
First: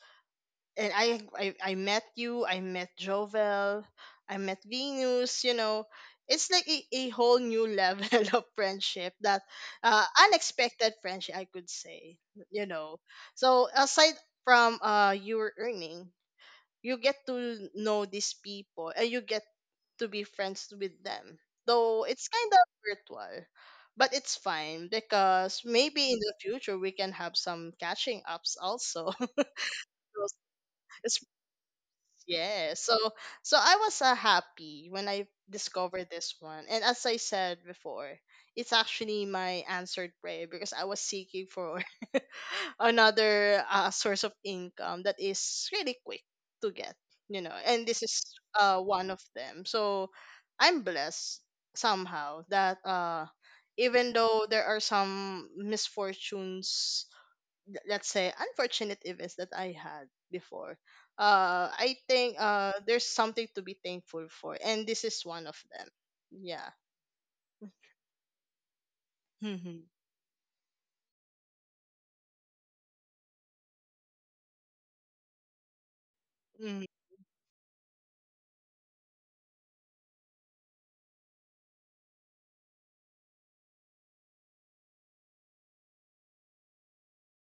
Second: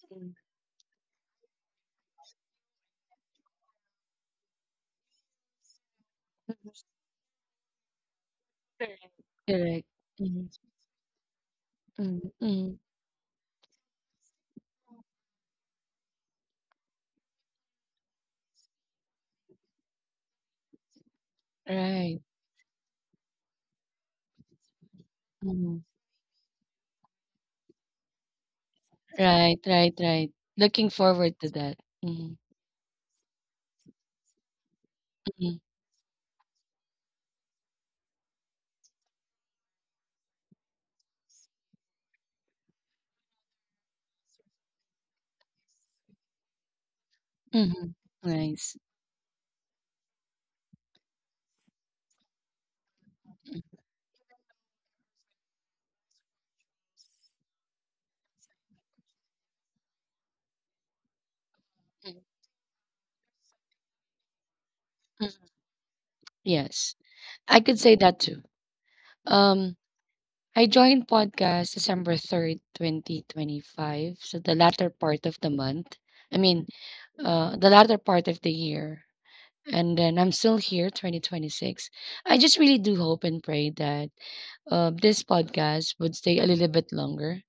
Speaker 2: And I I met you, I met Jovel, I met Venus. You know, it's like a whole new level of friendship that
Speaker 1: Correct. Mm-hmm.
Speaker 2: unexpected friendship, I could say. You
Speaker 1: Mm-hmm.
Speaker 2: know, so aside from your earning, you get to know these people, and you get to be friends with them. Though
Speaker 1: Right.
Speaker 2: it's kind of virtual, but it's fine because
Speaker 1: Mhm.
Speaker 2: maybe in the future we can have some catching ups also.
Speaker 1: Right, right, right.
Speaker 2: Those-
Speaker 1: Looking
Speaker 2: it's-
Speaker 1: forward to that. Mhm,
Speaker 2: yeah, so so I was happy when I
Speaker 1: mhm,
Speaker 2: discovered this one, and as I said before, it's actually my answered prayer, because I was seeking for another source of income that is really quick to get, you know. And
Speaker 1: mhm.
Speaker 2: this is
Speaker 1: Nice.
Speaker 2: one of them. So I'm blessed somehow that even though there are some misfortunes, let's say unfortunate events that I had before, I
Speaker 1: Mhm,
Speaker 2: think there's something to be thankful for, and this is
Speaker 1: mhm.
Speaker 2: one of them. Yeah.
Speaker 1: Yes. I could say that too.
Speaker 2: Mm-hmm.
Speaker 1: Um, I joined podcast December 3rd, 2025. So the latter part of the month. I mean,
Speaker 2: hmm
Speaker 1: the latter part of the year. And then I'm still here, 2026. I just really do hope and pray that this podcast would stay a little bit longer.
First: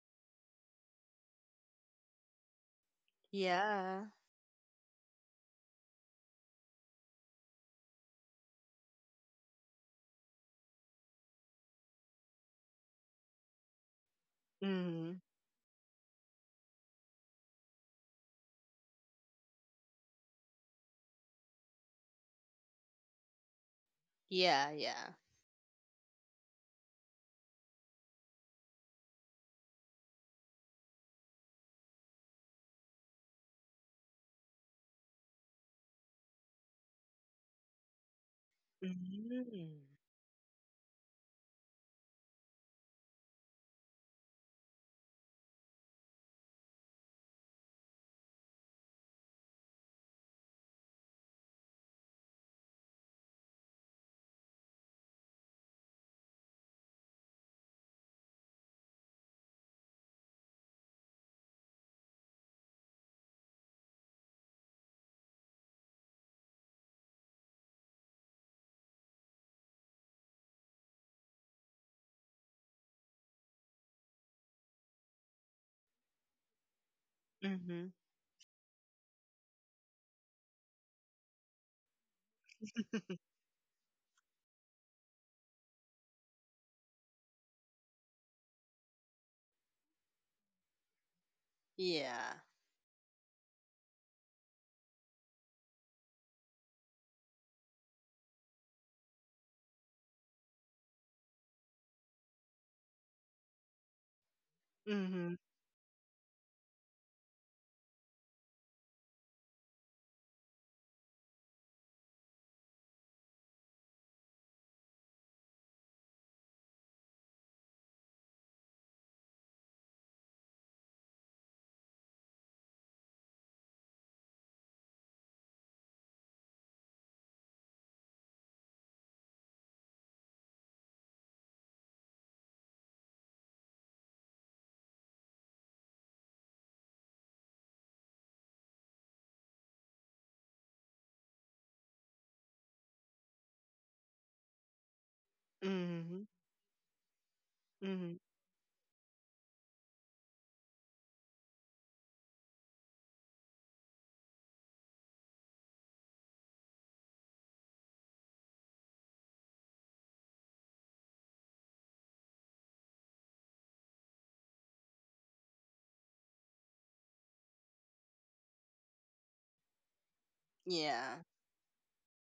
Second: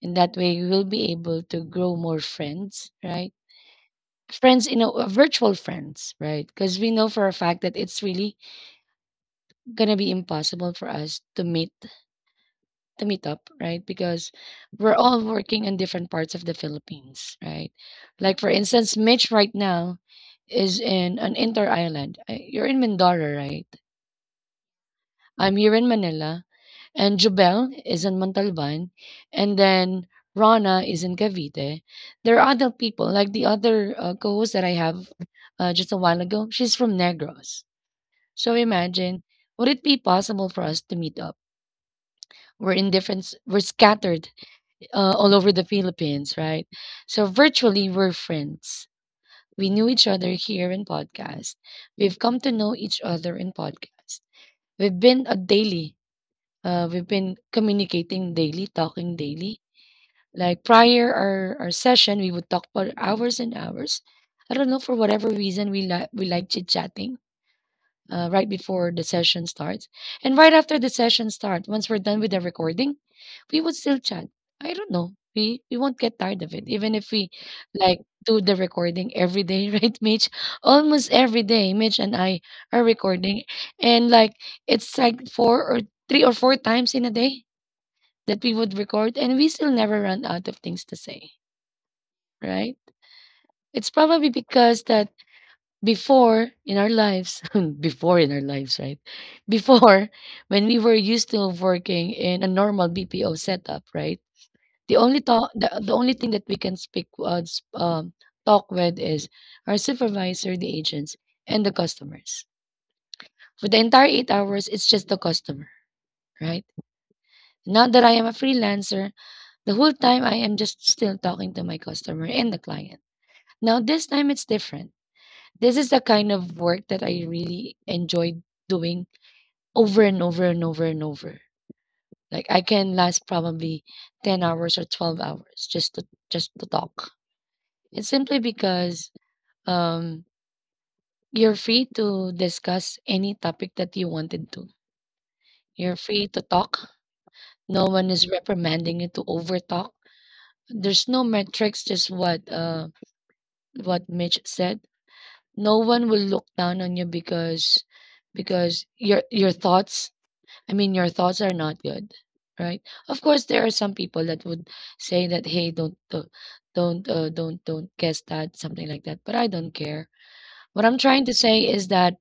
Speaker 1: And that way, we will be able to grow more friends, right?
Speaker 2: yeah.
Speaker 1: Friends, you know, virtual friends, right? Because we know for a fact that it's really gonna be impossible for us to meet up, right? Because we're
Speaker 2: Mm-hmm.
Speaker 1: all working in different parts of the Philippines, right? Like for instance, Mitch right now is in an inter island. You're in Mindoro, right?
Speaker 2: Yeah, yeah.
Speaker 1: I'm here in Manila, and Jubel is in Montalban, and then Rana is in Cavite. There are other people, like the other co-host that I have just a while ago. She's from Negros. So imagine,
Speaker 2: Mm-hmm.
Speaker 1: would it be possible for us to meet up? We're in different, we're scattered all over the Philippines, right? So virtually, we're friends. We knew each other here in podcast. We've come to know each other in podcast. We've been a daily, uh, we've been communicating daily, talking daily. Like prior our session, we would talk for hours and hours. I don't know for whatever reason we like chit chatting right before the session starts, and right after the session starts, once we're done with the recording, we would still chat. I don't know. We won't get tired of it, even if we
Speaker 2: Mhm.
Speaker 1: like do the recording every day, right, Mitch? Almost every day, Mitch and I are recording, and like it's like four or three or four times in a day that we would record, and we still never run out of things to say,
Speaker 2: Yeah.
Speaker 1: right? It's probably because that, before in our lives, before in our lives, right? Before, when we were used to working in a normal BPO setup, right?
Speaker 2: Mhm.
Speaker 1: The only thing that we can speak, talk with is our supervisor, the agents, and the customers. For the entire 8 hours, it's just the customer, right? Now that I am a freelancer, the whole time I am just still talking to my customer and the client. Now, this time it's different. This is the kind of work that I really enjoy doing over and over and over and over. Like I can last probably 10 hours or 12 hours just to talk. It's simply because um you're free to discuss any topic that you wanted to. You're
Speaker 2: Mhm.
Speaker 1: free to talk. No one
Speaker 2: Mhm.
Speaker 1: is reprimanding you to overtalk. There's no metrics, just what Mitch said. No one will look down on you because your thoughts, I mean your thoughts are not good, right? Of course there are some people that would say that, hey, don't don't guess that, something like that, but I don't care. What I'm
Speaker 2: Yeah.
Speaker 1: trying to say is that,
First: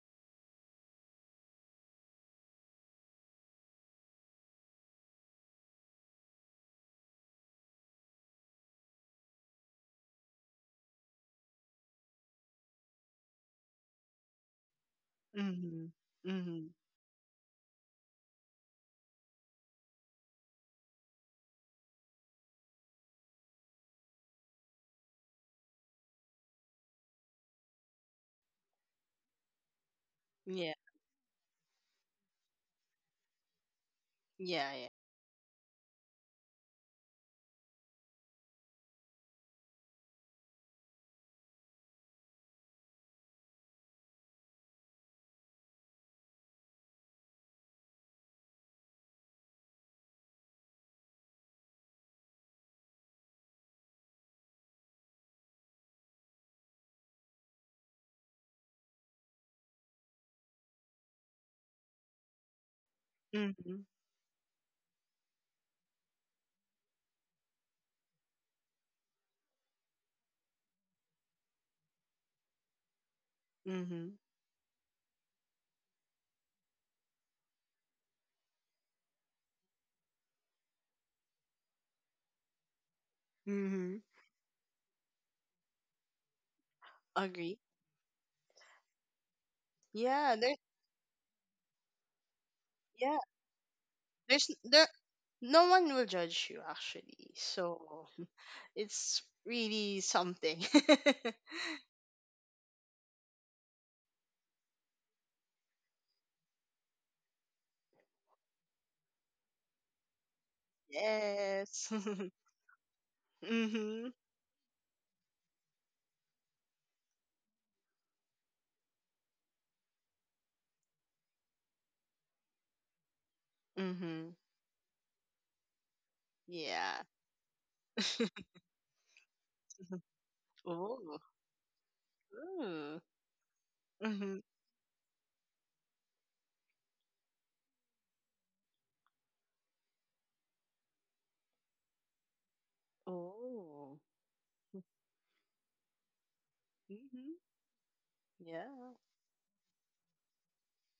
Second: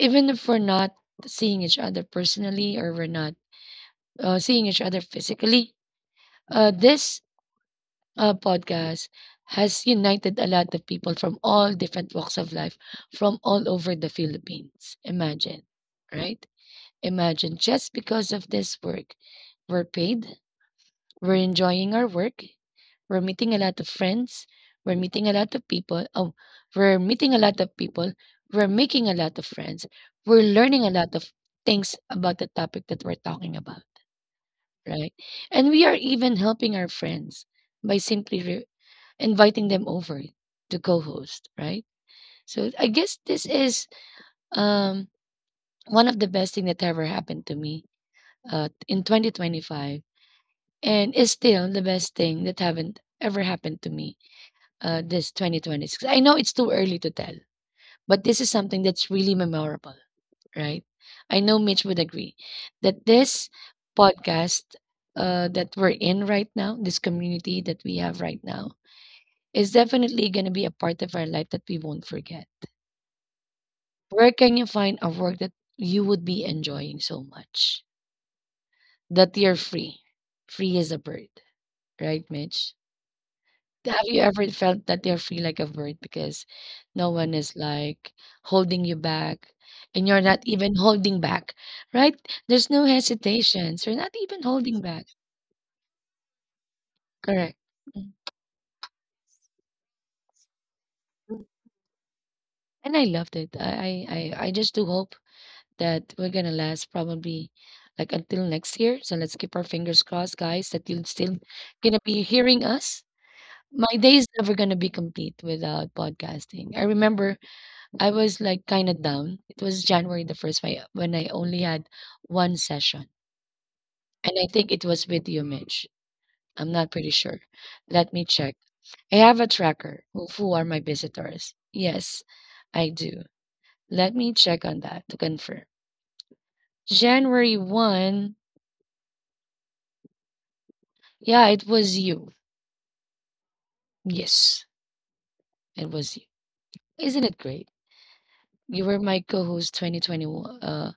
Speaker 1: even if we're not seeing each other personally, or we're not seeing each other physically, this podcast has united a lot of people from all different walks of life from all over the Philippines. Imagine,
Speaker 2: Mhm.
Speaker 1: right?
Speaker 2: Mhm.
Speaker 1: Imagine, just because of this work, we're paid, we're enjoying our work, we're meeting a lot of friends, we're meeting a lot of people. Oh, we're meeting a lot of people, we're making a lot of friends, we're
Speaker 2: Yeah.
Speaker 1: learning a lot of things about the topic that we're talking about,
Speaker 2: Yeah. Yeah.
Speaker 1: right? And we are even helping our friends by simply inviting them over to co-host, right? So I guess this is um one of the best thing that ever happened to me in 2025, and is still the best thing that haven't ever happened to me this 2026. I know it's too early to tell, but this is something that's really memorable, right? I know Mitch would agree that this
Speaker 2: Mhm.
Speaker 1: podcast, that we're in right now, this community that we have right now, is definitely going to be a part of our life that we won't forget.
Speaker 2: Mhm.
Speaker 1: Where can you find a work that you would be enjoying so much that you're free? Free as a bird, right, Mitch?
Speaker 2: Mhm.
Speaker 1: Have you ever felt that you're free like a bird because no one is
Speaker 2: Agree.
Speaker 1: like holding you back, and you're
Speaker 2: Yeah.
Speaker 1: not
Speaker 2: There.
Speaker 1: even holding back, right? There's no
Speaker 2: Yeah.
Speaker 1: hesitations. You're not even
Speaker 2: There's
Speaker 1: holding
Speaker 2: there.
Speaker 1: back.
Speaker 2: No one will judge you actually.
Speaker 1: Correct.
Speaker 2: So
Speaker 1: Mm.
Speaker 2: it's really something.
Speaker 1: And I loved it. I I just do hope that we're gonna last probably like until next year. So let's keep our fingers crossed, guys, that you'll still
Speaker 2: Yes.
Speaker 1: gonna be hearing us. My
Speaker 2: Mhm.
Speaker 1: day is never gonna be complete without podcasting. I remember I was like kind of down. It was January the first when I only had one session, and
Speaker 2: Mhm.
Speaker 1: I think it was with you, Mitch. I'm not
Speaker 2: Yeah.
Speaker 1: pretty sure. Let me check. I have a tracker of who are my
Speaker 2: Oh.
Speaker 1: visitors. Yes, I
Speaker 2: Ooh.
Speaker 1: do. Let me
Speaker 2: Mhm.
Speaker 1: check on that to confirm. January 1st. Yeah, it was you.
Speaker 2: Oh.
Speaker 1: Yes, it was you. Isn't
Speaker 2: Mhm.
Speaker 1: it great?
Speaker 2: Yeah.
Speaker 1: You were my co-host 2021,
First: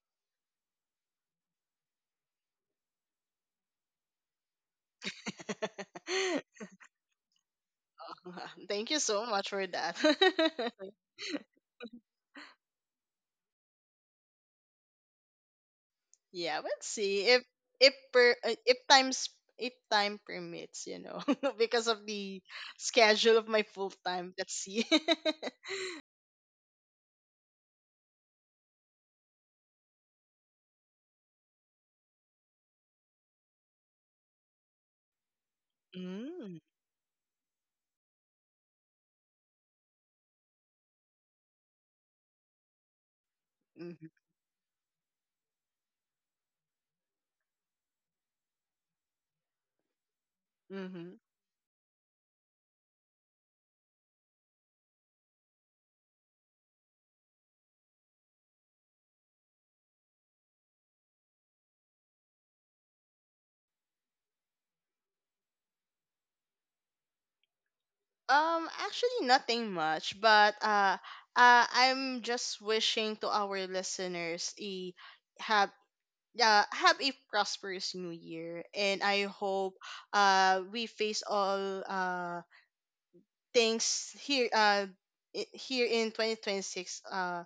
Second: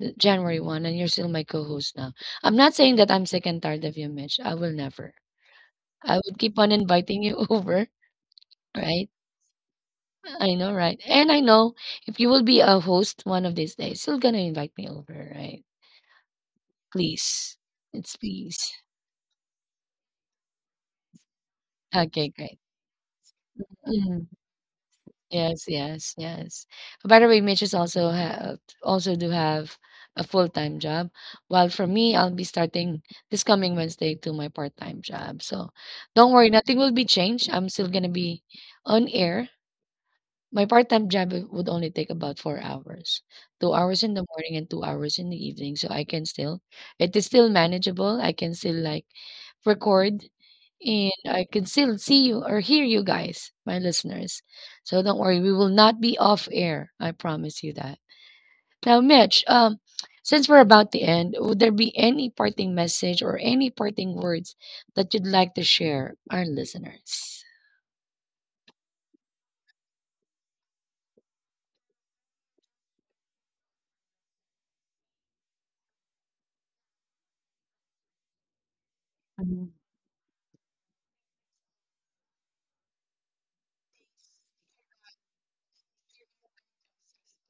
Speaker 1: the January 1st, and you're still my co-host now. I'm not saying that I'm sick and tired of you, Mitch. I will never. I would keep on inviting you over,
Speaker 2: Thank you
Speaker 1: right?
Speaker 2: so much for
Speaker 1: I
Speaker 2: that.
Speaker 1: know, right? And I know if you will be a host one of these days, you're gonna invite me over, right?
Speaker 2: Yeah, let's see
Speaker 1: Please.
Speaker 2: if
Speaker 1: It's
Speaker 2: per
Speaker 1: please.
Speaker 2: if times if time permits, you know, because of
Speaker 1: Okay,
Speaker 2: the
Speaker 1: great.
Speaker 2: schedule of my full
Speaker 1: Mm-hmm.
Speaker 2: time. Let's see.
Speaker 1: Yes, yes, yes. By the way, Mitches also have also do have a full-time job. While for me, I'll be starting this coming Wednesday to my part-time job. So don't worry,
Speaker 2: Mm.
Speaker 1: nothing will be changed. I'm still gonna be on air. My part-time job it would only take about 4 hours, 2 hours
Speaker 2: hmm
Speaker 1: in the morning and 2 hours in the evening. So I can still, it is still manageable. I can still like record and
Speaker 2: Mm-hmm.
Speaker 1: I can still see you or hear you guys, my listeners. So don't worry, we will not be off air. I promise you that. Now, Mitch, since we're about to end, would there be any parting message or any parting words that you'd like to share our listeners?
Speaker 2: Actually, nothing much, but I'm just wishing to our listeners a have yeah, have a prosperous new year. And I
Speaker 1: Mhm.
Speaker 2: hope we face all things here uh here in 2026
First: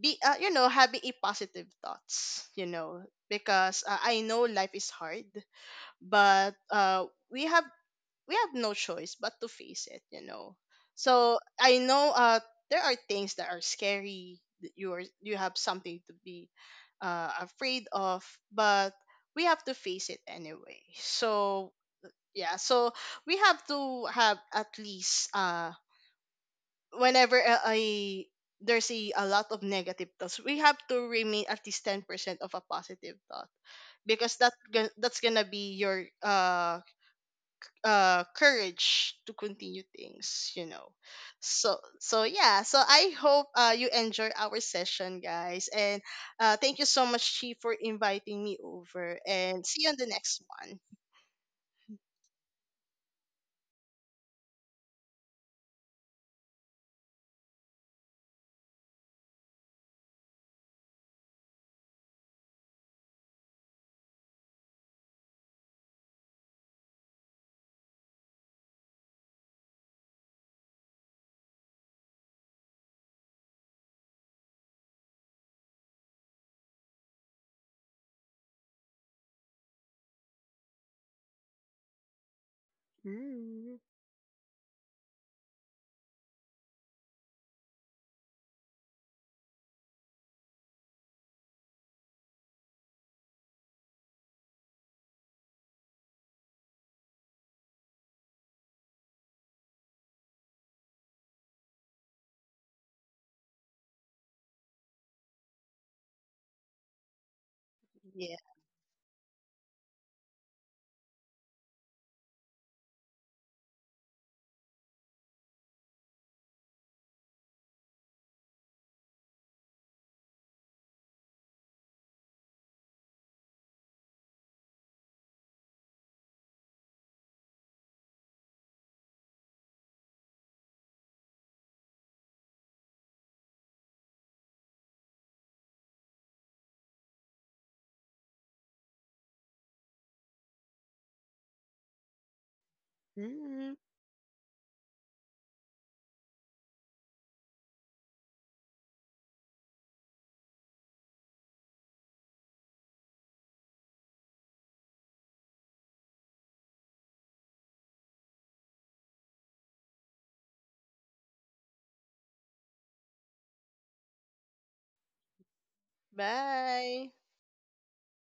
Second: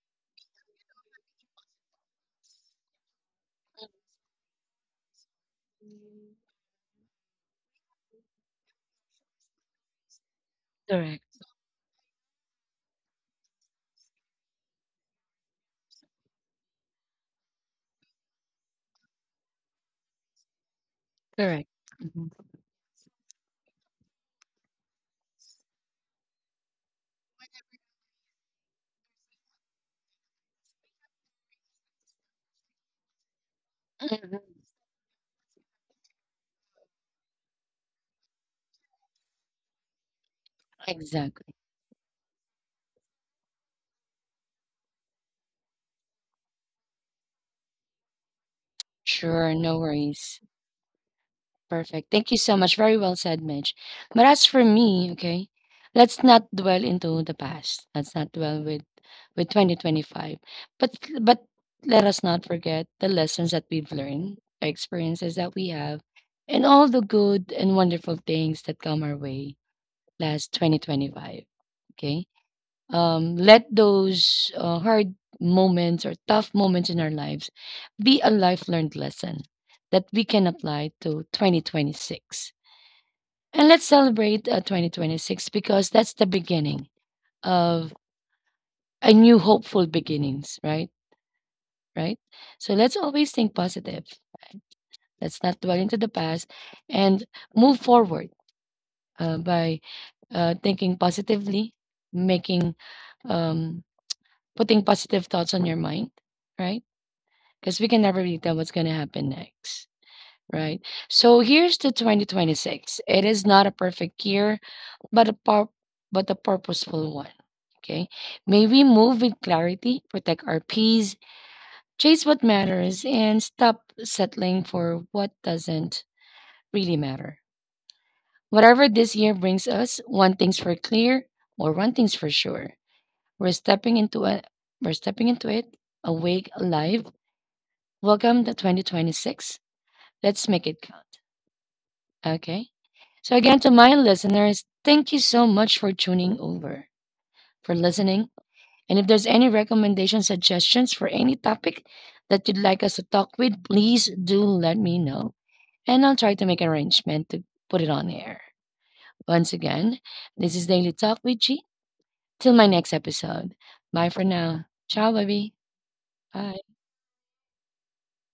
Speaker 2: be you know, having a positive thoughts, you know, because I know life is hard, but we have we have no choice but to face it, you know. So
Speaker 1: Correct.
Speaker 2: I know there are things that are scary, that you have something to be afraid of, but we have to face it anyway.
Speaker 1: Correct.
Speaker 2: So yeah, so we have to have at least whenever I there's a lot of negative thoughts, we have to remain at least 10% of a positive thought, because that's gonna be your courage to continue things, you know.
Speaker 1: Exactly.
Speaker 2: So so yeah, so I hope you enjoy our session, guys, and thank you so much, Chi, for inviting me over,
Speaker 1: Sure,
Speaker 2: and
Speaker 1: no
Speaker 2: see you on the
Speaker 1: worries.
Speaker 2: next one.
Speaker 1: Perfect. Thank you so much. Very well said, Mitch. But as for me, okay, let's not dwell into the past. Let's not dwell with 2025. But but let us not forget the lessons that we've learned, the experiences that we have, and all the good and wonderful things that come our way last 2025. Okay? Let those hard moments or tough moments in our lives be a life learned lesson that we can apply to 2026. And
Speaker 2: Mm.
Speaker 1: let's celebrate 2026, because that's the beginning of a new hopeful beginnings, right? Right? So let's always think positive, right? Let's not dwell into the past and move forward by thinking positively, making, um, putting positive thoughts on your mind, right? Because we can never
Speaker 2: Yeah.
Speaker 1: tell what's going to happen next, right? So here's the 2026. It is not a perfect year, but a pur- but a purposeful one. Okay, may we move with clarity, protect our peace, chase what matters, and stop settling for what doesn't really matter. Whatever this year brings us, one thing's for sure: we're stepping into a we're stepping into it awake, alive. Welcome to 2026. Let's make it count. Okay. So, again, to
Speaker 2: Mm.
Speaker 1: my listeners, thank you so much for tuning over, for listening. And if there's any recommendation, suggestions for any topic that you'd like us to talk with, please do let me know. And I'll try to make an arrangement to put it on air. Once again, this is Daily Talk with G. Till my next episode. Bye for now. Ciao, baby. Bye.
Speaker 2: Bye.